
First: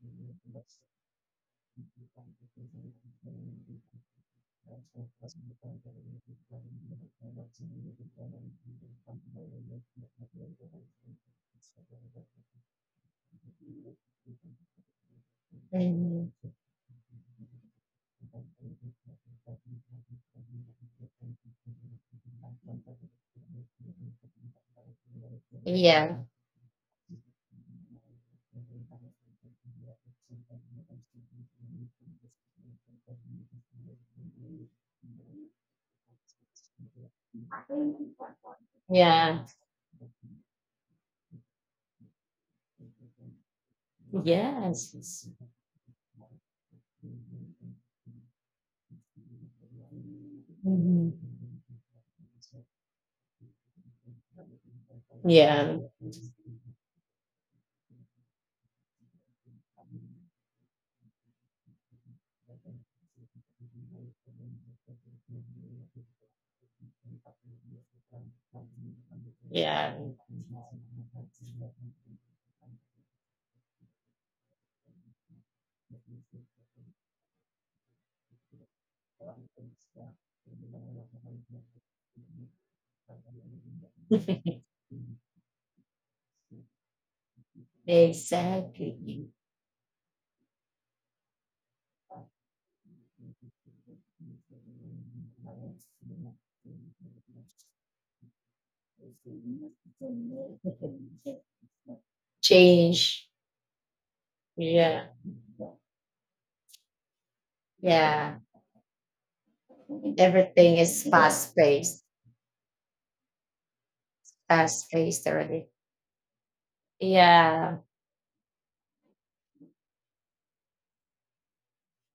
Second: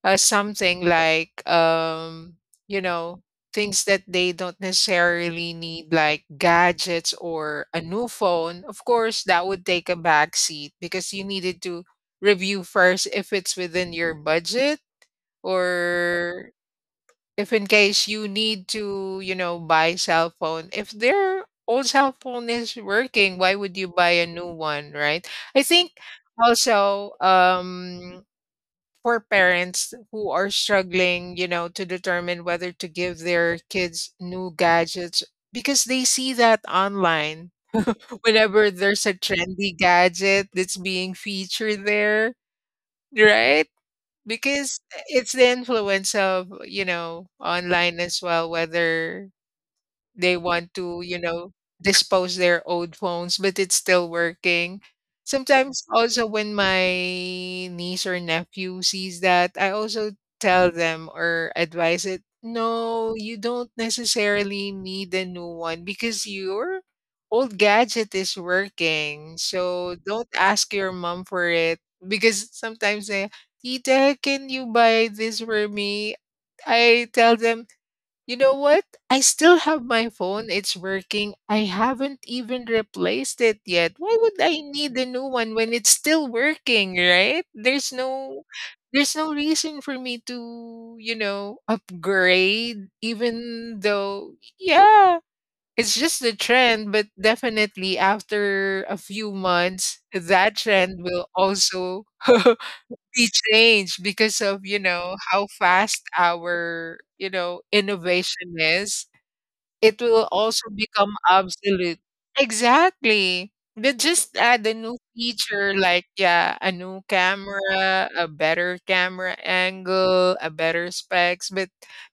B: something like, you know, things that they don't necessarily need, like gadgets or a new phone. Of course, that would take a back seat because you needed to review first if it's within your budget,
A: Mm-hmm.
B: or if in case you need to, you know, buy cell phone. If their old cell phone is working, why would you buy a new one, right? I think also for parents who are struggling, you know, to determine whether to give their kids new gadgets because they see that online whenever there's a
A: Yeah.
B: trendy gadget that's being featured there, right?
A: Yeah.
B: Because it's the influence of, you know, online as well, whether they want to, you
A: Mhm.
B: know, dispose their old phones, but it's still working. Sometimes also when my niece or nephew sees that, I also tell them or advise it, no, you don't necessarily need a new one because your old gadget is working. So don't ask your mom for it because sometimes they, Tita, can you buy this for me? I tell them, you know what? I still have my phone. It's working. I haven't even replaced it yet. Why would I need a new one when it's still working, right?
A: Exactly.
B: There's no reason for me to, you know, upgrade, even though, yeah, it's just a trend, but definitely after a few months that trend will also (laughs) be
A: Change.
B: changed because of, you
A: Yeah.
B: know, how fast our, you know,
A: Yeah.
B: innovation is. It will also
A: Everything is
B: become
A: fast
B: obsolete.
A: paced.
B: Exactly. They just add a
A: Fast
B: new
A: paced already.
B: feature like, yeah, a new
A: Yeah.
B: camera, a better camera angle, a better specs. But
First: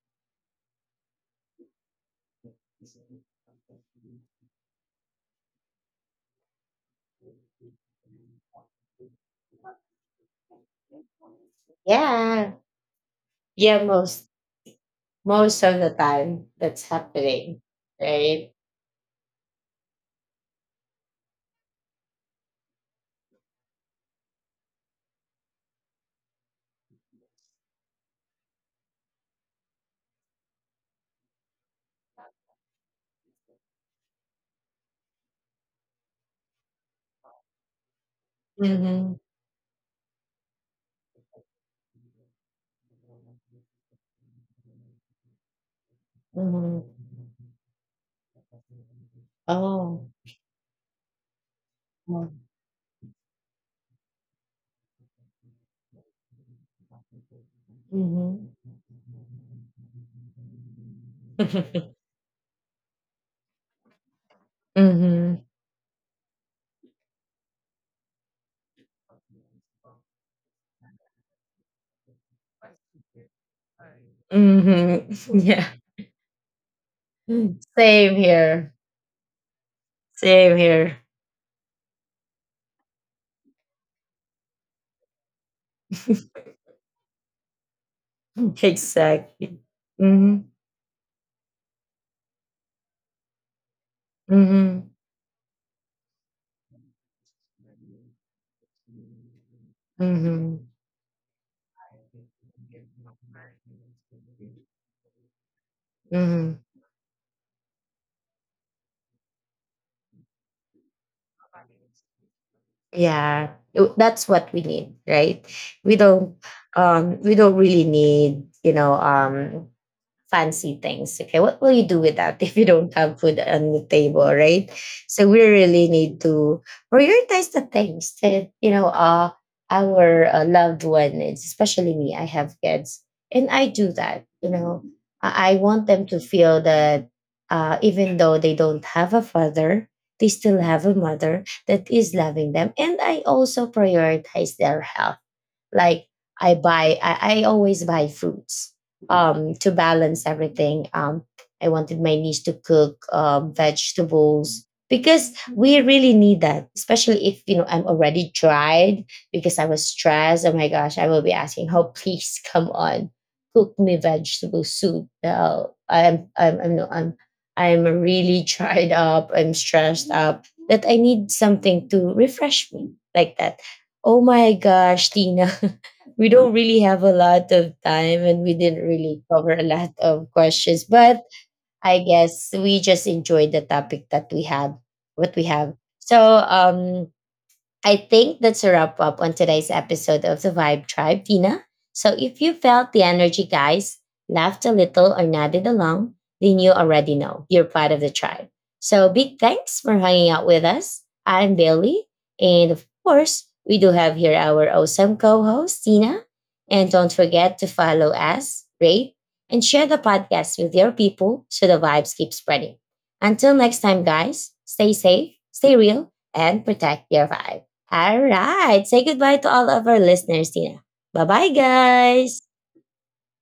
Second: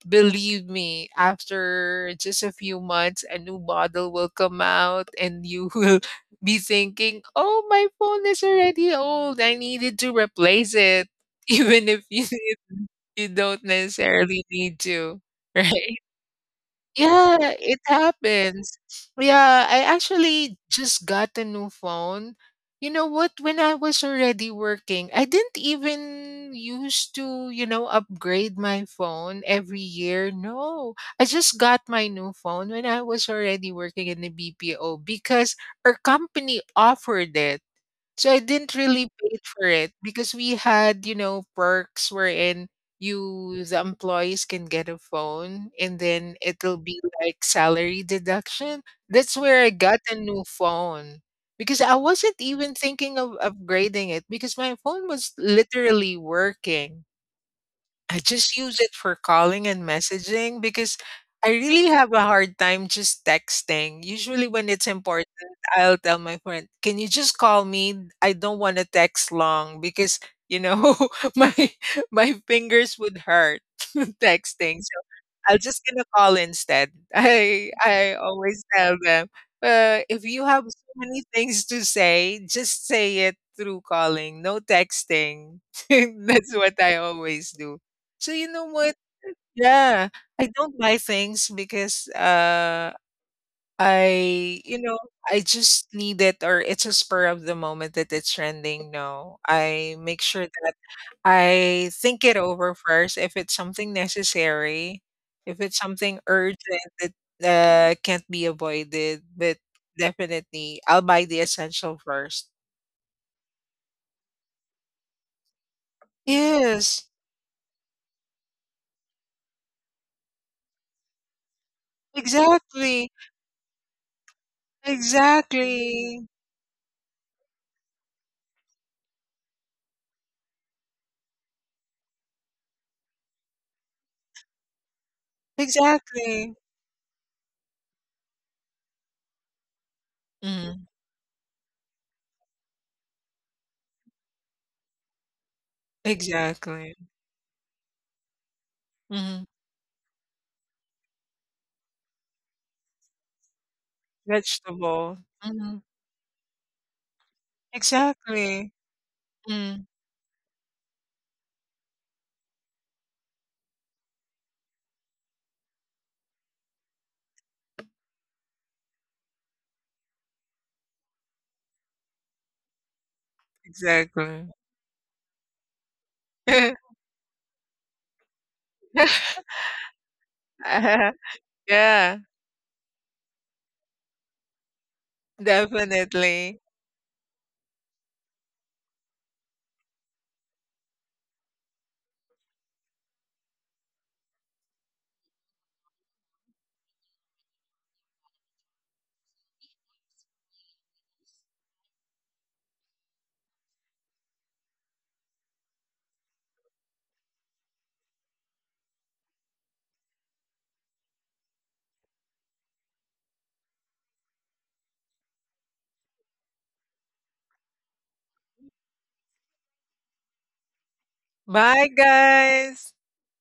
B: believe me, after just a few months, a new model will come out and you (laughs) will be thinking, oh, my phone is already old, I needed to replace it, (laughs) even if you,
A: Yeah.
B: (laughs) you don't
A: Yeah. Most
B: necessarily need to, (laughs)
A: most of the
B: right?
A: time that's
B: Yeah,
A: happening.
B: it
A: Right?
B: happens. Yeah, I actually just got a new phone. You know what? When I was already working, I didn't even used to, you know, upgrade my phone every year. No, I just got my new phone when I was already working in the BPO because our company offered it. So I didn't really
A: Mm-hmm.
B: pay for it because we had, you know, perks wherein you the employees can get a phone and then it'll be
A: Mm-hmm.
B: like salary deduction. That's where I got
A: Oh.
B: a new phone. Because I wasn't even thinking of upgrading it because my phone was literally working. I just
A: Mm-hmm.
B: use it for calling and messaging because I really
A: (laughs)
B: have a hard time just texting. Usually, when it's important,
A: Mhm.
B: I'll tell my friend, "Can you just call me? I don't want to text long because, you know, (laughs) my my fingers would hurt (laughs) texting." So
A: Mhm. (laughs)
B: I'll
A: Yeah.
B: just gonna call instead. (laughs) I
A: Same
B: always
A: here.
B: tell them, if you
A: Same
B: have so
A: here.
B: many things to say, just say it through calling, no texting. (laughs) That's what I always do. So you
A: (laughs)
B: know what?
A: Exact.
B: Yeah,
A: Mhm.
B: I don't buy things because I you
A: Mhm.
B: know I just need it, or it's a spur of the moment that it's trending. No, I make sure
A: Mhm.
B: that I think it over first if it's something necessary, if it's something urgent
A: Mhm.
B: that can't be avoided, but definitely I'll buy the essential first.
A: Yeah, that's what we need, right? We don't,
B: Yes,
A: we don't really need, you know, fancy things. Okay, what will you do with that (laughs) if you don't
B: exactly,
A: have food on the table, right? So we really need
B: exactly,
A: to prioritize the things that, you know, our loved ones, especially me. I have kids, and I do that. You know, I want them to
B: exactly.
A: feel that even though they don't have a father. They still have a mother that is loving them. And I also prioritize their health like
B: Exactly.
A: I always buy fruits. Mhm. Um,
B: Mhm.
A: to balance everything. I wanted my niece to cook vegetables
B: Vegetable.
A: because we
B: Mhm.
A: really need that, especially if you know I'm already
B: Exactly.
A: dried because I was
B: Mm.
A: stressed. Oh my gosh, I will be asking, "Oh, please come on, cook me vegetable soup." Now I'm, no, I'm really dried up. I'm stressed up that I need something to refresh me like that. Oh my
B: Exactly.
A: gosh, Tina. (laughs) We don't really
B: (laughs)
A: have a lot of time and we didn't really cover a lot of questions, but
B: (laughs)
A: I
B: Yeah,
A: guess we just enjoyed the topic that we had, what we have. So,
B: definitely.
A: um, I think that's a wrap up on today's episode of the Vibe Tribe, Tina. So if you felt the energy, guys, laughed a little or nodded along, then you already know you're part of the tribe. So big thanks for hanging out with us. I'm Bailey. And of course, we do have here our awesome co host, Tina. And don't forget to follow us, rate, and share the podcast with your people so the vibes keep spreading. Until next time, guys, stay safe, stay real, and protect your vibe. All right. Say goodbye to all of our listeners, Tina. Bye bye,
B: Bye,
A: guys.
B: guys.